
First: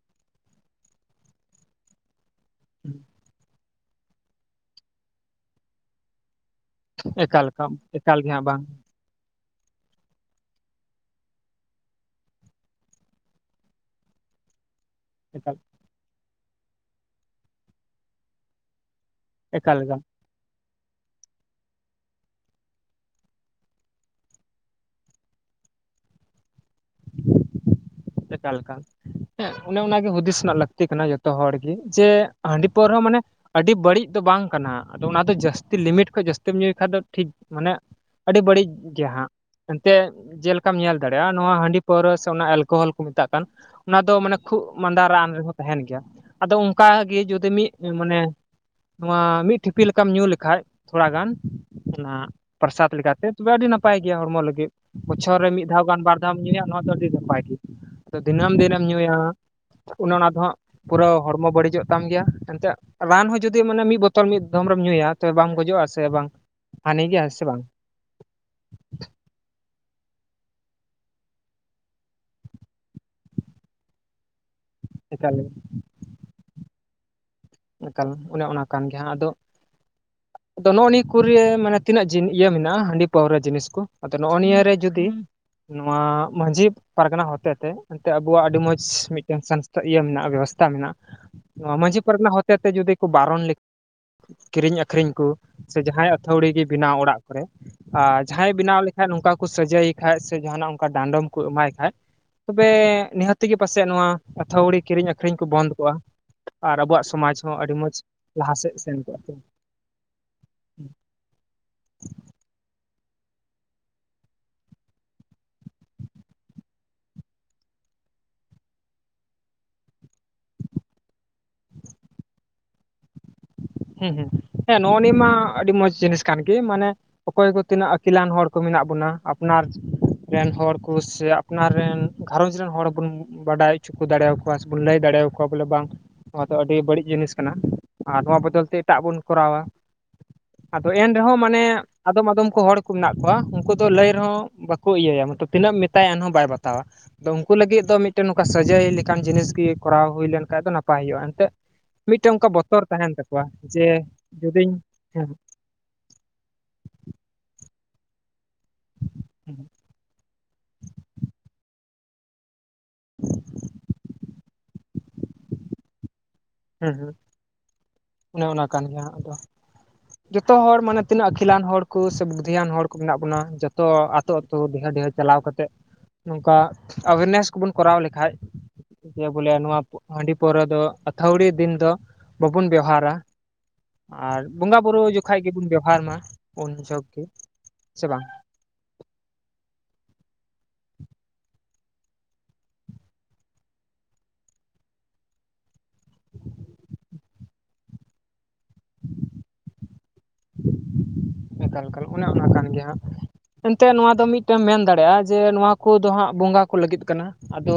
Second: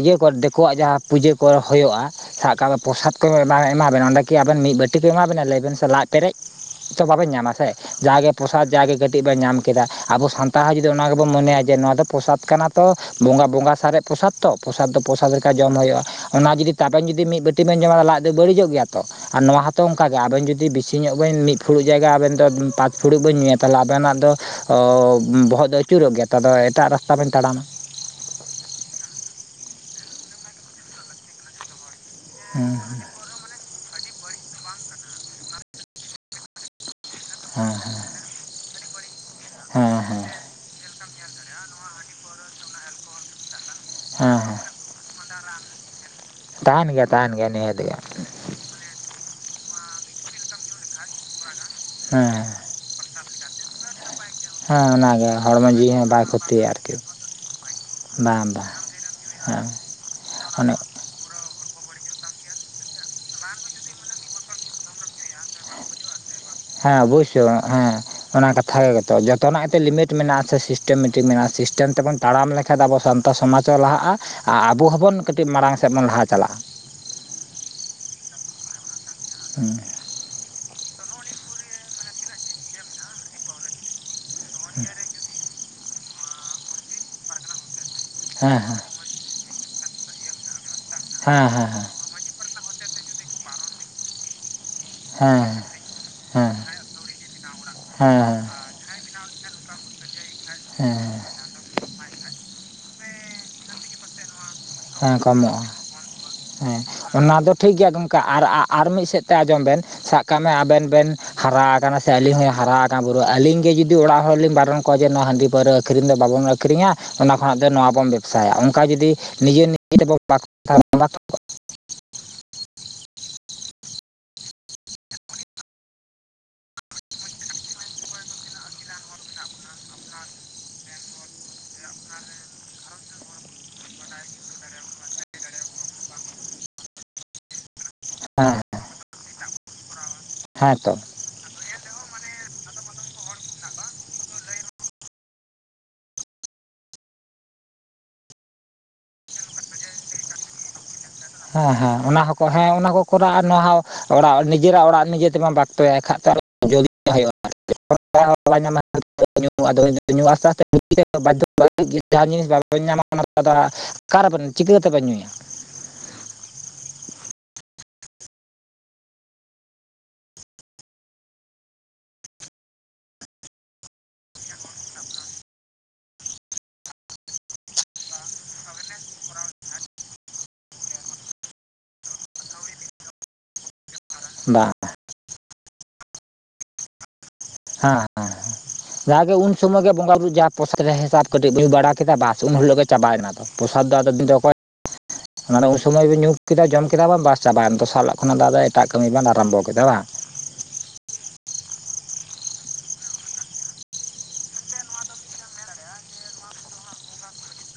ᱤᱭᱟᱹ ᱠᱚ ᱫᱤᱠᱩᱣᱟᱜ ᱡᱟᱦᱟᱸ ᱯᱩᱡᱟᱹ ᱠᱚ ᱦᱩᱭᱩᱜᱭᱼᱟ ᱥᱟᱵ ᱠᱟᱜ ᱢᱮ ᱯᱨᱚᱥᱟ ᱠᱚ ᱮᱢᱟ ᱵᱮᱱᱟ ᱚᱸᱰᱮᱠᱤ ᱟᱵᱮᱱ ᱢᱤᱫ ᱵᱟᱹᱴᱤ ᱠᱚ ᱮᱢᱟᱵᱮᱱᱟ ᱞᱟᱹᱭᱵᱮᱱ ᱥᱮ ᱞᱟᱡ ᱯᱮᱨᱮᱡ ᱛᱚ ᱵᱟᱵᱮᱱ ᱮᱠᱟᱞ ᱧᱟᱢᱟ ᱥᱮ ᱮᱠᱟᱞ ᱮᱠᱟᱞ ᱡᱟᱜᱮ ᱜᱮ ᱦᱟᱸᱜ ᱵᱟᱝ ᱯᱚᱥᱟᱫ ᱡᱟᱜᱮ ᱠᱟᱹᱴᱤᱡ ᱵᱮᱱ ᱧᱟᱢ ᱠᱮᱫᱟ ᱟᱵᱚ ᱥᱟᱱᱛᱟᱲ ᱦᱚᱸ ᱡᱩᱫᱤ ᱚᱱᱟ ᱜᱮᱵᱚᱱ ᱢᱚᱱᱮᱭᱟ ᱡᱮ ᱱᱚᱣᱟ ᱫᱚ ᱯᱨᱚᱥᱟᱫ ᱠᱟᱱᱟ ᱛᱚ ᱵᱚᱸᱜᱟ ᱵᱚᱸᱜᱟ ᱥᱟᱨᱮᱡ ᱯᱨᱚᱥᱟᱫᱽ ᱛᱚ ᱯᱨᱚᱥᱟᱫᱽ ᱫᱚ ᱯᱨᱚᱥᱟ ᱞᱮᱠᱟ ᱮᱠᱟᱞ ᱡᱚᱢ ᱦᱩᱭᱩᱜᱼᱟ ᱚᱱᱟ ᱡᱩᱫᱤ ᱛᱟᱵᱮᱱ ᱡᱩᱫᱤ ᱢᱤᱫ ᱵᱟᱹᱴᱤ ᱵᱮᱱ ᱡᱚᱢᱟ ᱞᱟᱡ ᱫᱚ ᱵᱟᱹᱲᱤᱡᱚᱜ ᱜᱮᱭᱟ ᱛᱚ ᱟᱨ ᱱᱚᱣᱟ ᱮᱠᱟᱞ ᱦᱚᱸᱛᱚ ᱮᱠᱟᱞ ᱚᱱᱠᱟ ᱜᱮ ᱟᱵᱮᱱ ᱡᱩᱫᱤ ᱵᱤᱥᱤ ᱧᱚᱜ ᱵᱮᱱ ᱢᱤᱫ ᱯᱷᱩᱲᱩᱜ ᱡᱟᱭᱜᱟ ᱟᱵᱮᱱ ᱫᱚ ᱯᱟᱸᱪ ᱯᱷᱩᱲᱩᱜ ᱵᱮᱱ ᱧᱩᱭᱟ ᱛᱟᱦᱚᱞᱮ ᱟᱵᱮᱱᱟᱜ ᱫᱚ ᱚᱻᱚ ᱵᱚᱦᱚᱜ ᱫᱚ ᱟᱹᱪᱩᱨᱚᱜ ᱜᱮᱭᱟ ᱛᱚ ᱮᱴᱟᱜ ᱨᱟᱥᱛᱟ ᱵᱮᱱ ᱛᱟᱲᱟᱢᱟ ᱮᱠᱟᱞ ᱮᱠᱟᱞ ᱦᱮᱸ ᱚᱱᱮ ᱚᱱᱟᱜᱮ ᱦᱩᱫᱤᱥ ᱨᱮᱱᱟᱜ ᱞᱟᱹᱠᱛᱤ ᱠᱟᱱᱟ ᱡᱚᱛᱚ ᱦᱚᱲ ᱜᱮ ᱡᱮ ᱦᱟᱺᱰᱤ ᱦᱮᱸ ᱯᱟᱹᱣᱨᱟᱹ ᱦᱚᱸ ᱢᱟᱱᱮ ᱟᱹᱰᱤ ᱵᱟᱹᱲᱤᱡ ᱫᱚ ᱵᱟᱝ ᱠᱟᱱᱟ ᱟᱫᱚ ᱚᱱᱟ ᱫᱚ ᱡᱟᱹᱥᱛᱤ ᱞᱤᱢᱤᱴ ᱠᱷᱚᱱᱚᱡ ᱡᱟᱹᱥᱛᱤᱢ ᱧᱩᱭ ᱠᱷᱟᱱ ᱫᱚ ᱴᱷᱤᱠ ᱦᱮᱸ ᱢᱟᱱᱮ ᱟᱹᱰᱤ ᱵᱟᱹᱲᱤᱡ ᱜᱮ ᱦᱟᱸᱜ ᱦᱮᱸ ᱮᱱᱛᱮᱫ ᱦᱮᱸ ᱦᱮᱸ ᱡᱮᱞᱮᱠᱟᱢ ᱧᱮᱞ ᱫᱟᱲᱮᱭᱟᱜᱼᱟ ᱱᱚᱣᱟ ᱦᱟᱺᱰᱤ ᱯᱟᱹᱣᱨᱟᱹ ᱥᱮ ᱚᱱᱟ ᱮᱞᱠᱳᱦᱚᱞ ᱢᱮᱛᱟᱜ ᱠᱟᱱ ᱚᱱᱟ ᱫᱚ ᱢᱟᱱᱮ ᱦᱮᱸ ᱠᱷᱩᱜ ᱢᱟᱸᱫᱟ ᱨᱟᱱ ᱨᱮᱦᱚᱸ ᱛᱟᱦᱮᱱ ᱜᱮᱭᱟ ᱟᱫᱚ ᱚᱱᱠᱟ ᱛᱟᱦᱮᱱ ᱜᱮᱭᱟ ᱜᱮ ᱛᱟᱦᱮᱱ ᱡᱩᱫᱤ ᱜᱮᱭᱟ ᱢᱤᱫ ᱱᱤᱦᱟᱹᱛ ᱜᱮ ᱢᱟᱱᱮ ᱱᱚᱣᱟ ᱢᱤᱫ ᱴᱷᱤᱯᱤ ᱞᱮᱠᱟᱢ ᱧᱩ ᱞᱮᱠᱷᱟᱱᱡ ᱛᱷᱚᱲᱟ ᱜᱟᱱ ᱚᱱᱟ ᱦᱮᱸ ᱯᱨᱚᱥᱟᱫ ᱞᱮᱠᱟᱛᱮ ᱛᱚᱵᱮ ᱟᱹᱰᱤ [INAUDIBLE] ᱱᱟᱯᱟᱭ ᱜᱮᱭᱟ ᱦᱚᱲᱢᱚ ᱞᱟᱹᱜᱤᱫ ᱦᱮᱸ ᱚᱱᱟᱜᱮ ᱵᱚᱪᱷᱚᱨ ᱨᱮ ᱢᱤᱫ ᱦᱚᱲᱢᱚ ᱫᱷᱟᱣ ᱡᱤᱣᱤ ᱜᱟᱱ ᱦᱚᱸ ᱵᱟᱨ ᱵᱟᱭ ᱫᱷᱟᱣᱢ ᱧᱩᱭᱟ ᱠᱷᱚᱛᱤᱭᱟ ᱱᱚᱣᱟ ᱫᱚ ᱟᱨᱠᱤ ᱟᱹᱰᱤ ᱱᱟᱯᱟᱭ ᱜᱮ ᱫᱤᱱᱟᱹᱢ ᱵᱟᱝ ᱵᱟᱝ ᱫᱤᱱᱮᱢ ᱧᱩᱭᱟ ᱦᱮᱸ ᱩᱱᱮ ᱚᱱᱟ ᱫᱚ ᱦᱟᱸᱜ ᱚᱱᱮ ᱯᱩᱨᱟᱹ ᱦᱚᱲᱢᱚ ᱵᱟᱹᱲᱤᱡᱚᱜ ᱛᱟᱢ ᱜᱮᱭᱟ ᱮᱱᱛᱮᱫ ᱨᱟᱱ ᱦᱚᱸ ᱡᱩᱫᱤ ᱢᱟᱱᱮ ᱢᱤᱫ ᱵᱳᱛᱚᱞ ᱢᱤᱫ ᱫᱚᱢ ᱨᱮ ᱧᱩᱭᱟ ᱛᱚᱵᱮ ᱵᱟᱢ ᱜᱚᱡᱚᱜᱼᱟ ᱥᱮ ᱵᱟᱝ? ᱦᱮᱸ ᱦᱟᱹᱱᱤ ᱜᱮᱭᱟ ᱚᱵᱚᱥᱥᱳ ᱥᱮ ᱵᱟᱝ ᱦᱮᱸ ᱚᱱᱟ ᱠᱟᱛᱷ ᱜᱮᱛᱚ ᱡᱚᱛᱚᱱᱟᱜ ᱜᱮᱛ ᱞᱤᱢᱤᱴ ᱢᱮᱱᱟᱜᱼᱟ ᱥᱮ ᱥᱤᱥᱴᱮᱢ ᱢᱤᱫᱴᱤᱡ ᱢᱮᱱᱟᱜᱼᱟ ᱥᱤᱥᱴᱮᱢ ᱛᱮᱵᱚᱱ ᱛᱟᱲᱟᱢ ᱞᱮᱠᱠᱷᱟᱱᱡ ᱟᱵᱚ ᱥᱟᱱ ᱥᱚᱢᱟᱡᱚ ᱞᱟᱦᱟᱜᱼᱟ ᱟᱨ ᱟᱵᱚ ᱦᱚᱸᱵᱚᱱ ᱮᱠᱟᱞ ᱠᱟᱹᱴᱤᱡ ᱢᱟᱲᱟᱝ ᱥᱮᱫ ᱵᱚᱱ ᱞᱟᱦᱟ ᱪᱟᱞᱟᱜᱼᱟ ᱮᱠᱟᱞ ᱚᱱᱮ ᱚᱱᱟ ᱠᱟᱱ ᱜᱮᱭᱟ ᱟᱫᱚ ᱦᱮᱸ ᱟᱫᱚ ᱱᱚᱜᱼᱚ ᱱᱤᱭᱟᱹ ᱠᱚᱨᱮ ᱢᱟᱱᱮ ᱛᱤᱱᱟᱹᱜ ᱤᱭᱟᱹ ᱢᱮᱱᱟᱜᱼᱟ ᱦᱟᱺᱰᱤ ᱯᱟᱹᱣᱨᱟᱹ ᱡᱤᱱᱤᱥ ᱠᱚ ᱟᱫᱚ ᱱᱚᱜᱼᱚ ᱱᱤᱭᱟᱹᱟᱹᱨᱮ ᱡᱩᱫᱤ ᱱᱚᱣᱟ ᱢᱟᱹᱡᱷᱤ ᱯᱟᱨᱜᱟᱱᱟ ᱦᱚᱛᱮ ᱛᱮ ᱮᱱᱛᱮ ᱟᱵᱩᱣᱟᱜ ᱟᱹᱰᱤ ᱦᱮᱸ ᱢᱚᱸᱡᱽ ᱢᱤᱫᱴᱮᱱ ᱥᱟᱝᱥᱛᱷᱟ ᱤᱭᱟᱹ ᱢᱮᱱᱟᱜᱼᱟ ᱵᱮᱵᱚᱥᱛᱛᱟ ᱢᱮᱱᱟᱜᱼᱟ ᱦᱮᱸ ᱦᱮᱸ ᱦᱮᱸ ᱱᱚᱣᱟ ᱢᱟᱺᱡᱷᱤ ᱯᱟᱨᱟ ᱨᱮᱱᱟᱜ ᱦᱚ [INAUDIBLE] ᱛᱮ ᱡᱩᱫᱤ ᱠᱚ ᱵᱟᱨᱚᱱ ᱞᱮᱠᱷᱟᱱ ᱠᱤᱨᱤᱧ ᱟᱹᱠᱷᱨᱤᱧ ᱠᱚ ᱦᱮᱸ ᱡᱟᱦᱟᱸᱭ ᱟᱹᱛᱷᱟᱹᱣᱲᱤ ᱦᱮᱸ ᱜᱮ ᱵᱮᱱᱟᱣ ᱚᱲᱟᱜ ᱠᱚᱨᱮ ᱟᱨ ᱦᱮᱸ ᱡᱟᱦᱟᱸᱭ ᱵᱮᱱᱟᱣ ᱞᱮᱠᱷᱟᱡ ᱱᱚᱝᱠᱟ ᱠᱚ ᱥᱟᱡᱟᱹᱭᱮ ᱠᱷᱟᱡ ᱥᱮ ᱡᱟᱦᱟᱱᱟᱜ ᱚᱱᱠᱟ ᱦᱮᱸ ᱦᱮᱸ ᱰᱟᱸᱰᱚᱢ ᱠᱚ ᱮᱢᱟᱭ ᱠᱷᱟ ᱛᱚᱵᱮ ᱱᱤᱦᱟᱹᱛᱜᱮ ᱯᱟᱥᱮᱡᱭᱟᱜ ᱱᱚᱣᱟ ᱟᱛᱷᱟᱣᱲᱤ ᱠᱤᱨᱤᱧ ᱦᱮᱸ ᱟᱹᱠᱷᱨᱤᱧ ᱠᱚ ᱠᱚᱢᱚᱜᱼᱟ ᱵᱚᱱᱫ ᱠᱚᱣᱟ ᱟᱨ ᱦᱮᱸ ᱟᱵᱚᱣᱟᱜ ᱥᱚᱢᱟᱡ ᱚᱱᱟ ᱫᱚ ᱴᱷᱤᱠ ᱜᱮᱭᱟ ᱜᱚᱢᱠᱮ ᱟᱨ ᱟᱨ ᱢᱤᱫ ᱥᱮᱫ ᱛᱮ ᱟᱸᱡᱚᱢ ᱵᱮᱱ ᱥᱟᱵ ᱠᱟᱜ ᱢᱮ ᱟᱵᱮᱱ ᱵᱮᱱ ᱦᱟᱨᱟ ᱟᱠᱟᱱᱟ ᱥᱮ ᱟᱹᱞᱤᱧ ᱦᱚᱧ ᱦᱟᱨᱟᱠ ᱵᱩᱨᱩ ᱟᱹᱞᱤᱧ ᱜᱮ ᱡᱩᱫᱤ ᱚᱲᱟᱜ ᱦᱚᱲᱞᱤᱧ ᱵᱟᱨᱚᱱ ᱠᱚ ᱡᱮ ᱱᱚᱣᱟ ᱦᱟᱺᱰᱤ ᱯᱟᱹᱣᱨᱟᱹ ᱟᱹᱠᱷᱨᱤᱧ ᱫᱚ ᱵᱟᱵᱚᱱ ᱟᱹᱠᱷᱨᱤᱧᱟ ᱚᱱᱟ ᱠᱷᱚᱱᱟᱜ ᱫᱚ ᱱᱚᱣᱟ ᱵᱚᱱ ᱵᱮᱵᱽᱥᱟᱭᱟ ᱚᱱᱠᱟ ᱡᱩᱫᱤ ᱱᱤᱡᱮ ᱱᱤᱡᱮ [INAUDIBLE] ᱦᱩᱸᱻᱦᱩᱸᱻ ᱱᱚᱜᱼᱚ ᱱᱤᱭᱟᱹ ᱢᱟ ᱟᱹᱰᱤ ᱢᱚᱸᱡᱽ ᱡᱤᱱᱤᱥ ᱠᱟᱱ ᱜᱮ ᱢᱟᱱᱮ ᱚᱠᱚᱭ ᱠᱚ ᱛᱤᱱᱟᱹᱜ ᱟᱹᱠᱤᱞᱟᱱ ᱦᱚᱲ ᱠᱚ ᱢᱮᱱᱟᱜ ᱵᱚᱱᱟ ᱟᱯᱱᱟᱨ ᱨᱮᱱ ᱦᱚᱲ ᱠᱚ ᱥᱮ ᱟᱯᱱᱟᱨ ᱨᱮᱱ ᱜᱷᱟᱨᱚᱸᱪ ᱨᱮᱱ ᱦᱚᱲ ᱵᱚᱱ ᱵᱟᱰᱟᱭ ᱦᱚᱪᱚ ᱠᱚ ᱫᱟᱲᱮᱭᱟᱠᱚᱣᱟ ᱥᱮᱵᱚᱱ ᱞᱟᱹᱭ ᱫᱟᱲᱮᱭᱟᱠᱚᱣᱟ ᱵᱚᱞᱮ ᱵᱟᱝ ᱱᱚᱣᱟ ᱫᱚ ᱟᱹᱰᱤ ᱵᱟᱹᱲᱤᱡ ᱡᱤᱱᱤᱥ ᱠᱟᱱᱟ ᱟᱨ ᱱᱚᱣᱟ ᱵᱚᱫᱚᱞ ᱛᱮ ᱮᱴᱟᱜ ᱵᱚᱱ ᱠᱚᱨᱟᱣᱟ ᱦᱮᱸ ᱟᱫᱚ ᱛᱚ ᱮᱱ ᱨᱮᱦᱚᱸ ᱢᱟᱱᱮ ᱟᱫᱚᱢ ᱟᱫᱚᱢ ᱠᱚ ᱦᱚᱲ ᱠᱚ ᱢᱮᱱᱟᱜ ᱠᱚᱣᱟ ᱩᱱᱠᱩ ᱫᱚ ᱞᱟᱹᱭ ᱨᱮᱦᱚᱸ ᱵᱟᱠᱚ ᱤᱭᱟᱹᱭᱟ ᱛᱤᱱᱟᱹᱜ ᱮᱢ ᱢᱮᱛᱟᱭᱟ ᱮᱱᱦᱚᱸ ᱵᱟᱭ ᱵᱟᱛᱟᱣᱟ ᱟᱫᱚ ᱩᱱᱠᱩ ᱞᱟᱹᱜᱤᱫ ᱫᱚ ᱢᱤᱫᱴᱮᱱ ᱱᱚᱝᱠᱟ ᱥᱟᱹᱡᱟᱹᱭ ᱞᱮᱠᱟᱱ ᱡᱤᱱᱤᱥ ᱜᱮ ᱠᱚᱨᱟᱣ ᱦᱩᱭ ᱞᱮᱱᱠᱷᱟᱱ ᱫᱚ ᱱᱟᱯᱟᱭ ᱦᱩᱭᱩᱜᱼᱟ ᱮᱱᱛᱮᱫ ᱦᱮᱸ ᱦᱮᱸ ᱚᱱᱟ ᱢᱤᱫᱴᱮᱱ ᱦᱚᱸᱠᱚ ᱚᱱᱠᱟ ᱦᱮᱸ ᱵᱚᱛᱚᱨ ᱚᱱᱟ ᱠᱚ ᱛᱟᱦᱮᱱ ᱠᱚᱨᱟᱜ-ᱟ ᱛᱟᱠᱚᱣᱟ ᱱᱚᱣᱟ ᱦᱚᱸ ᱡᱮ ᱚᱲᱟᱜ ᱡᱩᱫᱤᱧ ᱱᱤᱡᱮᱨᱟᱜ ᱚᱲᱟᱜ ᱦᱮᱸ ᱱᱤᱡᱮ ᱛᱮ [UNINTELLIGIBLE] [UNINTELLIGIBLE] ᱦᱮᱸ ᱡᱟᱦᱟᱸ ᱡᱤᱱᱤᱥ ᱵᱟᱵᱮᱱ ᱧᱟᱢᱟ ᱚᱱᱟ ᱚᱠᱟᱨᱮᱵᱮᱱ ᱪᱤᱠᱟᱹ ᱛᱮᱵᱮᱱ ᱧᱩᱭᱟ ᱦᱩᱸ ᱦᱩᱸ ᱚᱱᱮ ᱚᱱᱟ ᱠᱟᱱ ᱜᱮᱭᱟ ᱟᱫᱚ [UNINTELLIGIBLE] ᱡᱚᱛᱚ ᱦᱚᱲ ᱢᱟᱱᱮ ᱛᱤᱱᱟᱹᱜ ᱟᱹᱠᱤᱞᱟᱱ ᱦᱚᱲ ᱠᱚ ᱥᱮ ᱵᱩᱫᱽᱫᱷᱤᱭᱟᱱ ᱦᱚᱲ ᱠᱚ ᱢᱮᱱᱟᱜ ᱵᱚᱱᱟ ᱡᱚᱛᱚ ᱟᱛᱳ ᱛᱚ ᱰᱷᱮᱨ ᱰᱷᱮᱨ ᱪᱟᱞᱟᱣ ᱠᱟᱛᱮᱫ ᱱᱚᱝᱠᱟ ᱟᱵᱤᱱᱮᱥ ᱠᱚᱵᱚᱱ ᱠᱚᱨᱟᱣ ᱞᱮᱠᱷᱟᱡ ᱦᱮ ᱵᱚᱞᱮ ᱱᱚᱣᱟ ᱦᱟᱺᱰᱤ ᱯᱟᱹᱣᱨᱟᱹ ᱫᱚ ᱟᱹᱛᱷᱟᱣᱲᱤ ᱫᱤᱱ ᱫᱚ ᱵᱟᱵᱩᱱ ᱵᱮᱣᱦᱟᱨ ᱟᱨ ᱵᱟᱝ ᱵᱚᱸᱜᱟ ᱵᱩᱨᱩ ᱡᱚᱠᱷᱚᱱ ᱜᱮᱵᱚᱱ ᱵᱮᱣᱦᱟᱨ ᱢᱟ ᱩᱱ ᱡᱚᱦᱚᱜ ᱜᱮ ᱥᱮ ᱵᱟᱝ ᱦᱟᱸᱻᱦᱟᱸᱻ ᱡᱟᱜᱮ ᱩᱱ ᱥᱚᱢᱚᱭ ᱜᱮ ᱵᱚᱸᱜᱟ ᱵᱩᱨᱩᱳ ᱡᱟᱦᱟᱸ ᱯᱳᱥᱟᱫ ᱨᱮ ᱦᱮᱥᱟᱛ ᱠᱟᱹᱴᱤᱡ ᱧᱩ ᱵᱟᱲᱟ ᱠᱮᱫᱟ ᱵᱟᱥ ᱩᱱ ᱦᱤᱞᱳᱜ ᱜᱮ ᱪᱟᱵᱟᱭᱱᱟ ᱛᱚ ᱯᱨᱚᱥᱟᱫᱽ [INAUDIBLE] ᱚᱱᱟᱫᱚ ᱩᱱ ᱥᱚᱢᱚᱭ ᱵᱮ ᱧᱩᱛ ᱠᱮᱫᱟ ᱡᱚᱢ ᱢᱟᱱᱮ ᱩᱱ ᱥᱚᱢᱚᱭ ᱧᱩ ᱠᱮᱫᱟ ᱡᱚᱢ ᱠᱮᱫᱟᱵᱤᱱ ᱵᱟᱝ ᱵᱟᱥ ᱪᱟᱵᱟᱜᱼᱟ ᱫᱚᱥᱟᱨ ᱦᱤᱞᱟᱜ ᱠᱷᱚᱱᱟᱜ ᱫᱚ ᱟᱫᱚ ᱮᱴᱟᱜ ᱠᱟᱹᱢᱤ ᱵᱮᱱ ᱟᱨᱟᱢᱵᱚ ᱠᱮᱫᱟ ᱵᱟᱝ ᱮᱠᱟᱞ ᱮᱠᱟᱞ ᱚᱱᱮ ᱚᱱᱟ ᱠᱟᱱ ᱜᱮᱭᱟ ᱦᱟᱜ ᱮᱱᱛᱮᱜ ᱱᱚᱣᱟ ᱫᱚ ᱢᱤᱫᱴᱮᱢ ᱢᱮᱱ ᱫᱟᱲᱮᱭᱟᱜᱼᱟ ᱡᱮ ᱱᱚᱣᱟ ᱠᱚᱫᱚ ᱦᱟᱸᱜ ᱵᱚᱸᱜᱟ ᱠᱚ ᱞᱟᱹᱜᱤᱫ ᱠᱟᱱᱟ ᱟᱫᱚ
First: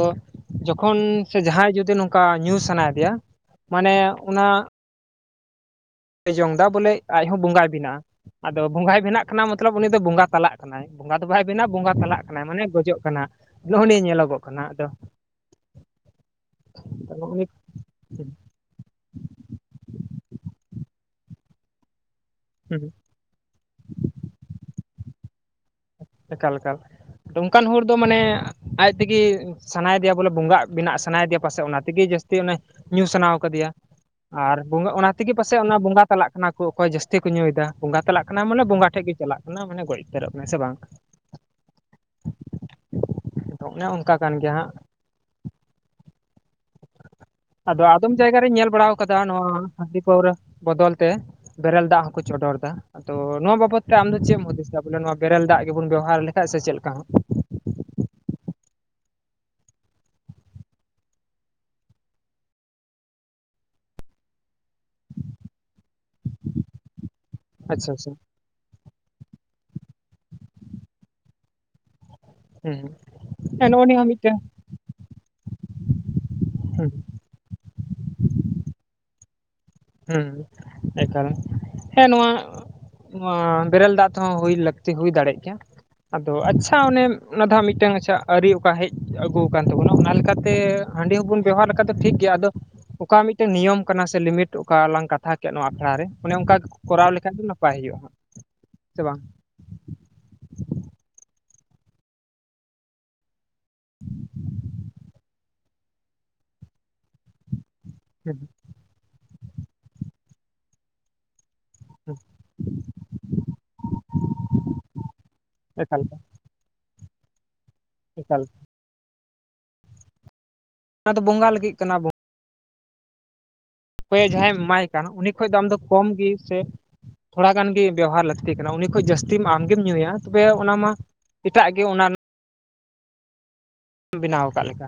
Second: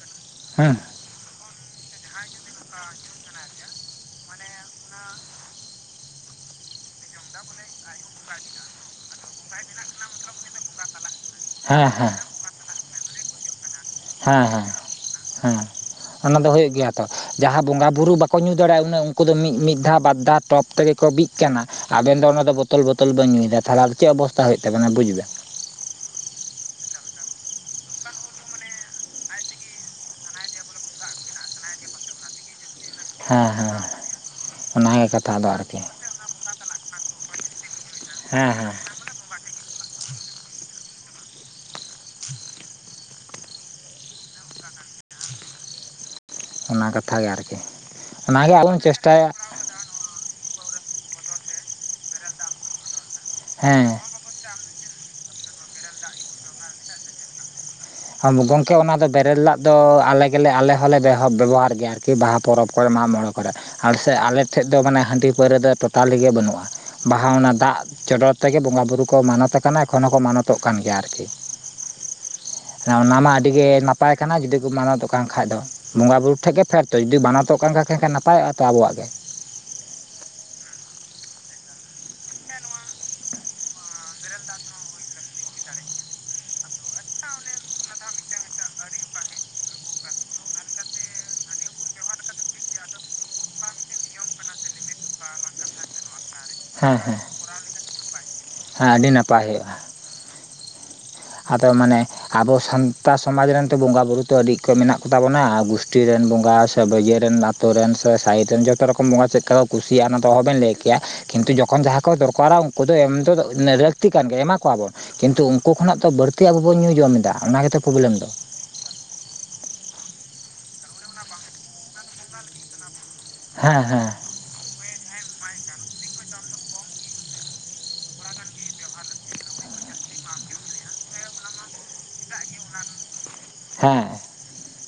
ᱦᱮᱸ ᱡᱚᱠᱷᱚᱱ ᱥᱮ ᱡᱟᱦᱟᱸᱭ ᱡᱩᱫᱤ ᱱᱚᱝᱠᱟ ᱧᱩ ᱥᱟᱱᱟᱭᱮᱫᱮᱭᱟ ᱢᱟᱱᱮ ᱚᱱᱟ ᱡᱚᱝ ᱮᱫᱟ ᱵᱚᱞᱮ ᱟᱡᱦᱚᱸ ᱵᱚᱸᱜᱟᱭ ᱵᱮᱱᱟᱜᱼᱟ ᱟᱫᱚ ᱵᱚᱸᱜᱟᱭ ᱵᱮᱱᱟᱜ ᱠᱟᱱᱟ ᱢᱚᱛᱞᱚᱵ ᱩᱱᱤ ᱫᱚ ᱵᱚᱸᱜᱟ ᱛᱟᱞᱟᱜ ᱠᱟᱱᱟ ᱵᱚᱸᱜᱟ ᱫᱚ ᱵᱟᱭ ᱵᱮᱱᱟ ᱦᱮᱸ ᱵᱚᱸᱜᱟ ᱦᱮᱸ ᱛᱟᱞᱟᱜ ᱠᱟᱱᱟᱭ ᱢᱟᱱᱮ ᱜᱚᱡᱚᱜ ᱠᱟᱱᱟ [INAUDIBLE] ᱦᱮᱸ ᱠᱟᱱᱟ ᱦᱮᱸ ᱟᱫᱚ ᱦᱮᱸ ᱚᱱᱟ ᱫᱚ ᱦᱩᱭᱩᱜ ᱜᱮᱭᱟ ᱛᱚ ᱱᱚᱜᱼᱚ ᱱᱤᱭᱟᱹ ᱡᱟᱦᱟᱸ ᱵᱚᱸᱜᱟ ᱵᱩᱨᱩ ᱵᱟᱠᱚ ᱧᱩ ᱫᱷᱚᱨᱳ ᱩᱱᱟᱹᱜ ᱩᱱᱠᱩ ᱫᱚ ᱢᱤᱫ ᱫᱷᱟᱣ ᱵᱟᱫᱫᱷᱟ ᱴᱚᱯ ᱛᱮᱜᱮ ᱠᱚ ᱵᱤᱜ ᱠᱟᱱᱟ ᱟᱵᱮᱱ ᱫᱚ ᱚᱱᱟ ᱵᱚᱛᱚᱞ ᱵᱚᱛᱚᱞ ᱵᱚ ᱧᱩᱭᱮᱫᱟ ᱛᱟᱦᱚᱞᱮᱫᱚ ᱪᱮᱫ ᱚᱵᱚᱥᱛᱟ ᱦᱩᱭᱩᱜ ᱛᱟᱵᱱᱟ ᱵᱩᱡ ᱵᱮᱱ ᱮᱠᱟᱞ ᱮᱠᱟᱞ ᱱᱚᱝᱠᱟᱱ ᱦᱚᱲ ᱫᱚ ᱢᱟᱱᱮ ᱟᱡ ᱛᱮᱜᱮ ᱥᱟᱱᱟᱭᱫᱮᱭᱟ ᱵᱚᱞᱮ ᱵᱚᱸᱜᱟᱜ ᱵᱮᱱᱟᱜ ᱥᱟᱱᱟᱭᱮᱫᱮᱭᱟ ᱯᱟᱥᱮᱡ ᱚᱱᱟ ᱛᱮᱜᱮ ᱡᱟᱹᱥᱛᱤ ᱛᱮ ᱧᱩ ᱥᱟᱱᱟ ᱦᱮᱸ ᱠᱟᱫᱮᱭᱟ ᱦᱮᱸ ᱟᱨ ᱵᱚᱸᱜᱟ ᱚᱱᱟᱜᱮ ᱚᱱᱟ ᱛᱮᱜᱮ ᱠᱟᱛᱷᱟ ᱫᱚ ᱯᱟᱥᱮᱡ ᱟᱨᱠᱤ ᱚᱱᱟ ᱵᱚᱸᱜᱟ ᱛᱟᱞᱟᱜ ᱠᱟᱱᱟ ᱠᱚ ᱚᱠᱚᱭ ᱡᱟᱹᱥᱛᱤ ᱛᱮ ᱠᱚ ᱧᱩᱭᱮᱫᱟ ᱵᱚᱸᱜᱟ ᱛᱟᱞᱟᱜ ᱠᱟᱱᱟ ᱦᱮᱸ ᱢᱟᱱᱮ ᱦᱮᱸ ᱵᱚᱸᱜᱟ ᱴᱷᱮᱡ ᱜᱮ ᱪᱟᱞᱟᱜ ᱠᱟᱱᱟ ᱢᱟᱱᱮ ᱜᱚᱡ ᱩᱛᱟᱹᱨᱚᱜ ᱠᱟᱱᱟ ᱥᱮ ᱵᱟᱝ ᱫᱚ ᱚᱱᱮ ᱚᱱᱠᱟ ᱠᱟᱱ ᱜᱮᱭᱟ ᱦᱟᱸᱜ ᱚᱱᱟ ᱠᱟᱛᱷᱟᱜ ᱜᱮ ᱟᱨᱠᱤ ᱟᱫᱚ ᱟᱫᱚᱢ ᱡᱟᱭᱜᱟ ᱨᱤᱧ ᱚᱱᱟᱜᱮ ᱟᱵᱚ ᱧᱮᱞ ᱵᱚᱱ ᱵᱟᱲᱟ ᱟᱠᱟᱫᱟ ᱪᱮᱥᱴᱟᱭᱟ ᱱᱚᱣᱟ ᱦᱟᱺᱰᱤ ᱯᱟᱹᱣᱨᱟᱹ ᱵᱚᱫᱚᱞ ᱛᱮ ᱵᱮᱨᱮᱞ ᱫᱟᱜ ᱦᱚᱸᱠᱚ ᱪᱚᱰᱚᱨ ᱫᱟ ᱟᱫᱚ ᱱᱚᱣᱟ ᱵᱟᱵᱚᱛ ᱦᱮᱸ ᱛᱮ ᱟᱢᱫᱚ ᱪᱮᱫ ᱮᱢ ᱦᱩᱫᱤᱥᱟ ᱵᱚᱞᱮ ᱱᱚᱣᱟ ᱵᱮᱨᱮᱞ ᱫᱟᱜ ᱜᱮᱵᱚᱱ ᱵᱮᱣᱚᱦᱟᱨ ᱞᱮᱠᱷᱟᱡ ᱥᱮ ᱪᱮᱫ ᱞᱮᱠᱟ ᱜᱚᱝᱠᱮ ᱚᱱᱟ ᱫᱚ ᱵᱮᱨᱮᱞ ᱫᱟᱜ ᱫᱚ ᱟᱞᱮ ᱜᱮᱞᱮ ᱟᱞᱮ ᱦᱚᱸᱞᱮ ᱵᱮᱵᱚᱦᱟᱨ ᱜᱮᱭᱟ ᱟᱨᱠᱤ ᱵᱟᱦᱟ ᱯᱚᱨᱚᱵᱽ ᱠᱚᱨᱮ ᱢᱟᱜ ᱢᱚᱬᱮ ᱠᱚᱨᱮ ᱟᱞ ᱥᱮ ᱟᱞᱮᱴᱷᱮᱡ ᱫᱚ ᱢᱟᱱᱮ ᱦᱟᱺᱰᱤ ᱯᱟᱹᱣᱨᱟᱹ ᱫᱚ ᱴᱳᱚᱴᱟᱞᱤᱜ ᱜᱮ ᱵᱟᱹᱱᱩᱜᱼᱟ ᱵᱟᱦᱟ ᱚᱱᱟ ᱫᱟᱜ ᱟᱪᱪᱷᱟ ᱟᱪᱪᱷᱟ ᱪᱚᱰᱚᱨ ᱛᱮᱜᱮ ᱵᱚᱸᱜᱟ ᱵᱩᱨᱩ ᱠᱚ ᱢᱟᱱᱚᱛ ᱟᱠᱟᱱᱟ ᱮᱠᱷᱚᱱ ᱦᱚᱸᱠᱚ ᱢᱟᱱᱚᱛᱚᱜ ᱠᱟᱱ ᱜᱮᱭᱟ ᱟᱨᱠᱤ ᱦᱩᱸ ᱦᱩᱸ ᱚᱱᱟ ᱢᱟ ᱟᱹᱰᱤ ᱜᱮ ᱦᱮᱸ ᱱᱚᱜᱼᱚ ᱱᱤᱭᱟᱹ ᱦᱚᱸ ᱱᱟᱯᱟᱭ ᱢᱤᱫᱴᱮᱱ ᱠᱟᱱᱟ ᱡᱩᱫᱤ ᱢᱟᱱᱟᱣᱚᱛᱚᱜ ᱠᱟᱱ ᱠᱷᱟᱱᱡ ᱫᱚ ᱵᱚᱸᱜᱟ ᱵᱩᱨᱩ ᱴᱷᱮᱱ ᱜᱮ ᱯᱷᱮᱰ ᱦᱩᱸ ᱛᱚ ᱡᱩᱫᱤ ᱢᱟᱱᱟᱚᱛᱚᱜ ᱠᱟᱱ ᱠᱷᱟᱱᱟᱱ ᱱᱟᱯᱟᱭᱚᱜᱼᱟ ᱛᱚ ᱟᱵᱚᱣᱟᱜ ᱜᱮ ᱦᱮᱸ ᱮᱠᱟᱞ ᱦᱮᱸ ᱱᱚᱣᱟ ᱚᱸᱻᱚ ᱵᱮᱨᱮᱞ ᱫᱟᱜ ᱛᱮᱦᱚᱸ ᱦᱩᱭ ᱞᱟᱹᱠᱛᱤ ᱦᱩᱭ ᱫᱟᱲᱮᱭᱟᱜ ᱜᱮᱭᱟ ᱟᱫᱚ ᱟᱪᱪᱷᱟ ᱚᱱᱮ ᱚᱱᱟ ᱫᱚ ᱦᱟᱸᱜ ᱢᱤᱫᱴᱟᱝ ᱟᱪᱪᱷᱟ ᱟᱹᱨᱤ ᱚᱠᱟ ᱦᱮᱡ ᱟᱹᱜᱩ ᱟᱠᱟᱱ ᱛᱟᱵᱚᱱᱟ ᱚᱱᱟ ᱞᱮᱠᱟᱛᱮ ᱦᱟᱺᱰᱤ ᱦᱚᱸᱵᱚᱱ ᱵᱮᱣᱦᱟᱨ ᱞᱮᱠᱷᱟᱱ ᱫᱚ ᱴᱷᱤᱠ ᱜᱮᱭᱟ ᱟᱫᱚ ᱚᱠᱟ ᱢᱤᱫᱴᱮᱱ ᱱᱤᱭᱚᱢ ᱠᱟᱱᱟ ᱥᱮ ᱞᱤᱢᱤᱴ ᱚᱠᱟ ᱞᱟᱝ ᱠᱟᱛᱷᱟ ᱠᱮᱫ ᱱᱚᱣᱟ ᱟᱠᱷᱲᱟ ᱨᱮ ᱚᱱᱮ ᱚᱱᱠᱟ ᱦᱮᱸ ᱠᱚᱨᱟᱣ ᱦᱮᱸ ᱞᱮᱠᱷᱟᱡ ᱫᱚ ᱱᱟᱯᱟᱭ ᱦᱩᱭᱩᱜᱼᱟ ᱦᱟᱜ ᱦᱮᱸ ᱟᱹᱰᱤ ᱱᱟᱯᱟᱭ ᱦᱩᱭᱩᱜᱼᱟ ᱟᱫᱚ ᱢᱟᱱᱮ ᱟᱵᱚ ᱥᱟᱱᱛᱟᱲ ᱥᱚᱢᱟᱡᱽ ᱨᱮᱱ ᱛᱚ ᱵᱚᱸᱜᱟ ᱵᱩᱨᱩ ᱛᱚ ᱟᱹᱰᱤ ᱠᱚ ᱢᱮᱱᱟᱜ ᱠᱚᱛᱟ ᱵᱚᱱᱟ ᱜᱩᱥᱴᱤ ᱨᱮᱱ ᱵᱚᱸᱜᱟ ᱥᱮ [UNINTELLIGIBLE] ᱨᱮᱱ ᱟᱛᱳ ᱨᱮᱱ ᱥᱮ ᱦᱩᱸ ᱥᱟᱭᱤᱰ ᱨᱮᱱ ᱡᱚᱛᱚ ᱨᱚᱠᱚᱢ ᱵᱚᱸᱜᱟ ᱪᱮᱫᱮ ᱠᱚ ᱠᱩᱥᱤᱭᱟᱜᱼᱟ ᱚᱱᱟ ᱫᱚ ᱚᱦᱚᱵᱮᱱ ᱞᱟᱹᱭ ᱠᱮᱭᱟ ᱠᱤᱱᱛᱩ ᱡᱚᱠᱷᱚᱱ ᱡᱟᱦᱟᱸ ᱠᱚ ᱦᱩᱸ ᱫᱚᱨᱠᱟᱨᱟ ᱩᱱᱠᱩ ᱫᱚ ᱮᱢ ᱫᱚ ᱞᱟᱹᱠᱛᱤ ᱠᱟᱱ ᱜᱮ ᱮᱢᱟ ᱠᱚᱣᱟᱵᱚᱱ ᱠᱤᱱᱛᱩ ᱩᱱᱠᱩ ᱠᱷᱚᱱᱟᱜ ᱮᱠᱟᱞ ᱡᱟᱹᱥᱛᱤ ᱟᱵᱚᱵᱚᱱ ᱧᱩ ᱡᱚᱢ ᱫᱟ ᱚᱱᱟ ᱜᱮᱛᱚ ᱯᱨᱚᱵᱞᱮᱢ ᱫᱚ ᱮᱠᱟᱞ ᱚᱱᱟ ᱫᱚ ᱵᱚᱸᱜᱟ ᱞᱟᱹᱜᱤᱫ ᱠᱟᱱᱟ ᱵᱚᱜᱟ ᱵᱚᱱ ᱞᱟ. ᱜᱤᱫ ᱠᱟᱱᱟ ᱵᱚᱱ ᱦᱮᱸ ᱦᱮᱸ ᱡᱟᱦᱟᱸᱭ ᱮᱢ ᱮᱢᱟᱭ ᱠᱟᱱᱟ ᱩᱱᱤ ᱠᱷᱚᱡ ᱫᱚ ᱟᱢ ᱫᱚ ᱠᱚᱢ ᱜᱮ ᱥᱮ ᱛᱷᱚᱲᱟᱜᱟᱱ ᱜᱮ ᱵᱮᱣᱦᱟᱨ ᱞᱟᱹᱠᱛᱤ ᱠᱟᱱᱟ ᱩᱱᱤ ᱠᱷᱚᱡ ᱡᱟᱹᱥᱛᱤ ᱟᱢᱜᱮᱢ ᱧᱩᱭᱟ ᱛᱚᱵᱮ ᱚᱱᱟ ᱢᱟ ᱮᱴᱟᱜ ᱜᱮ ᱚᱱᱟ ᱦᱮᱸ ᱨᱮᱱᱟᱜ ᱵᱮᱱᱟᱣ ᱠᱟᱜ ᱞᱮᱠᱟ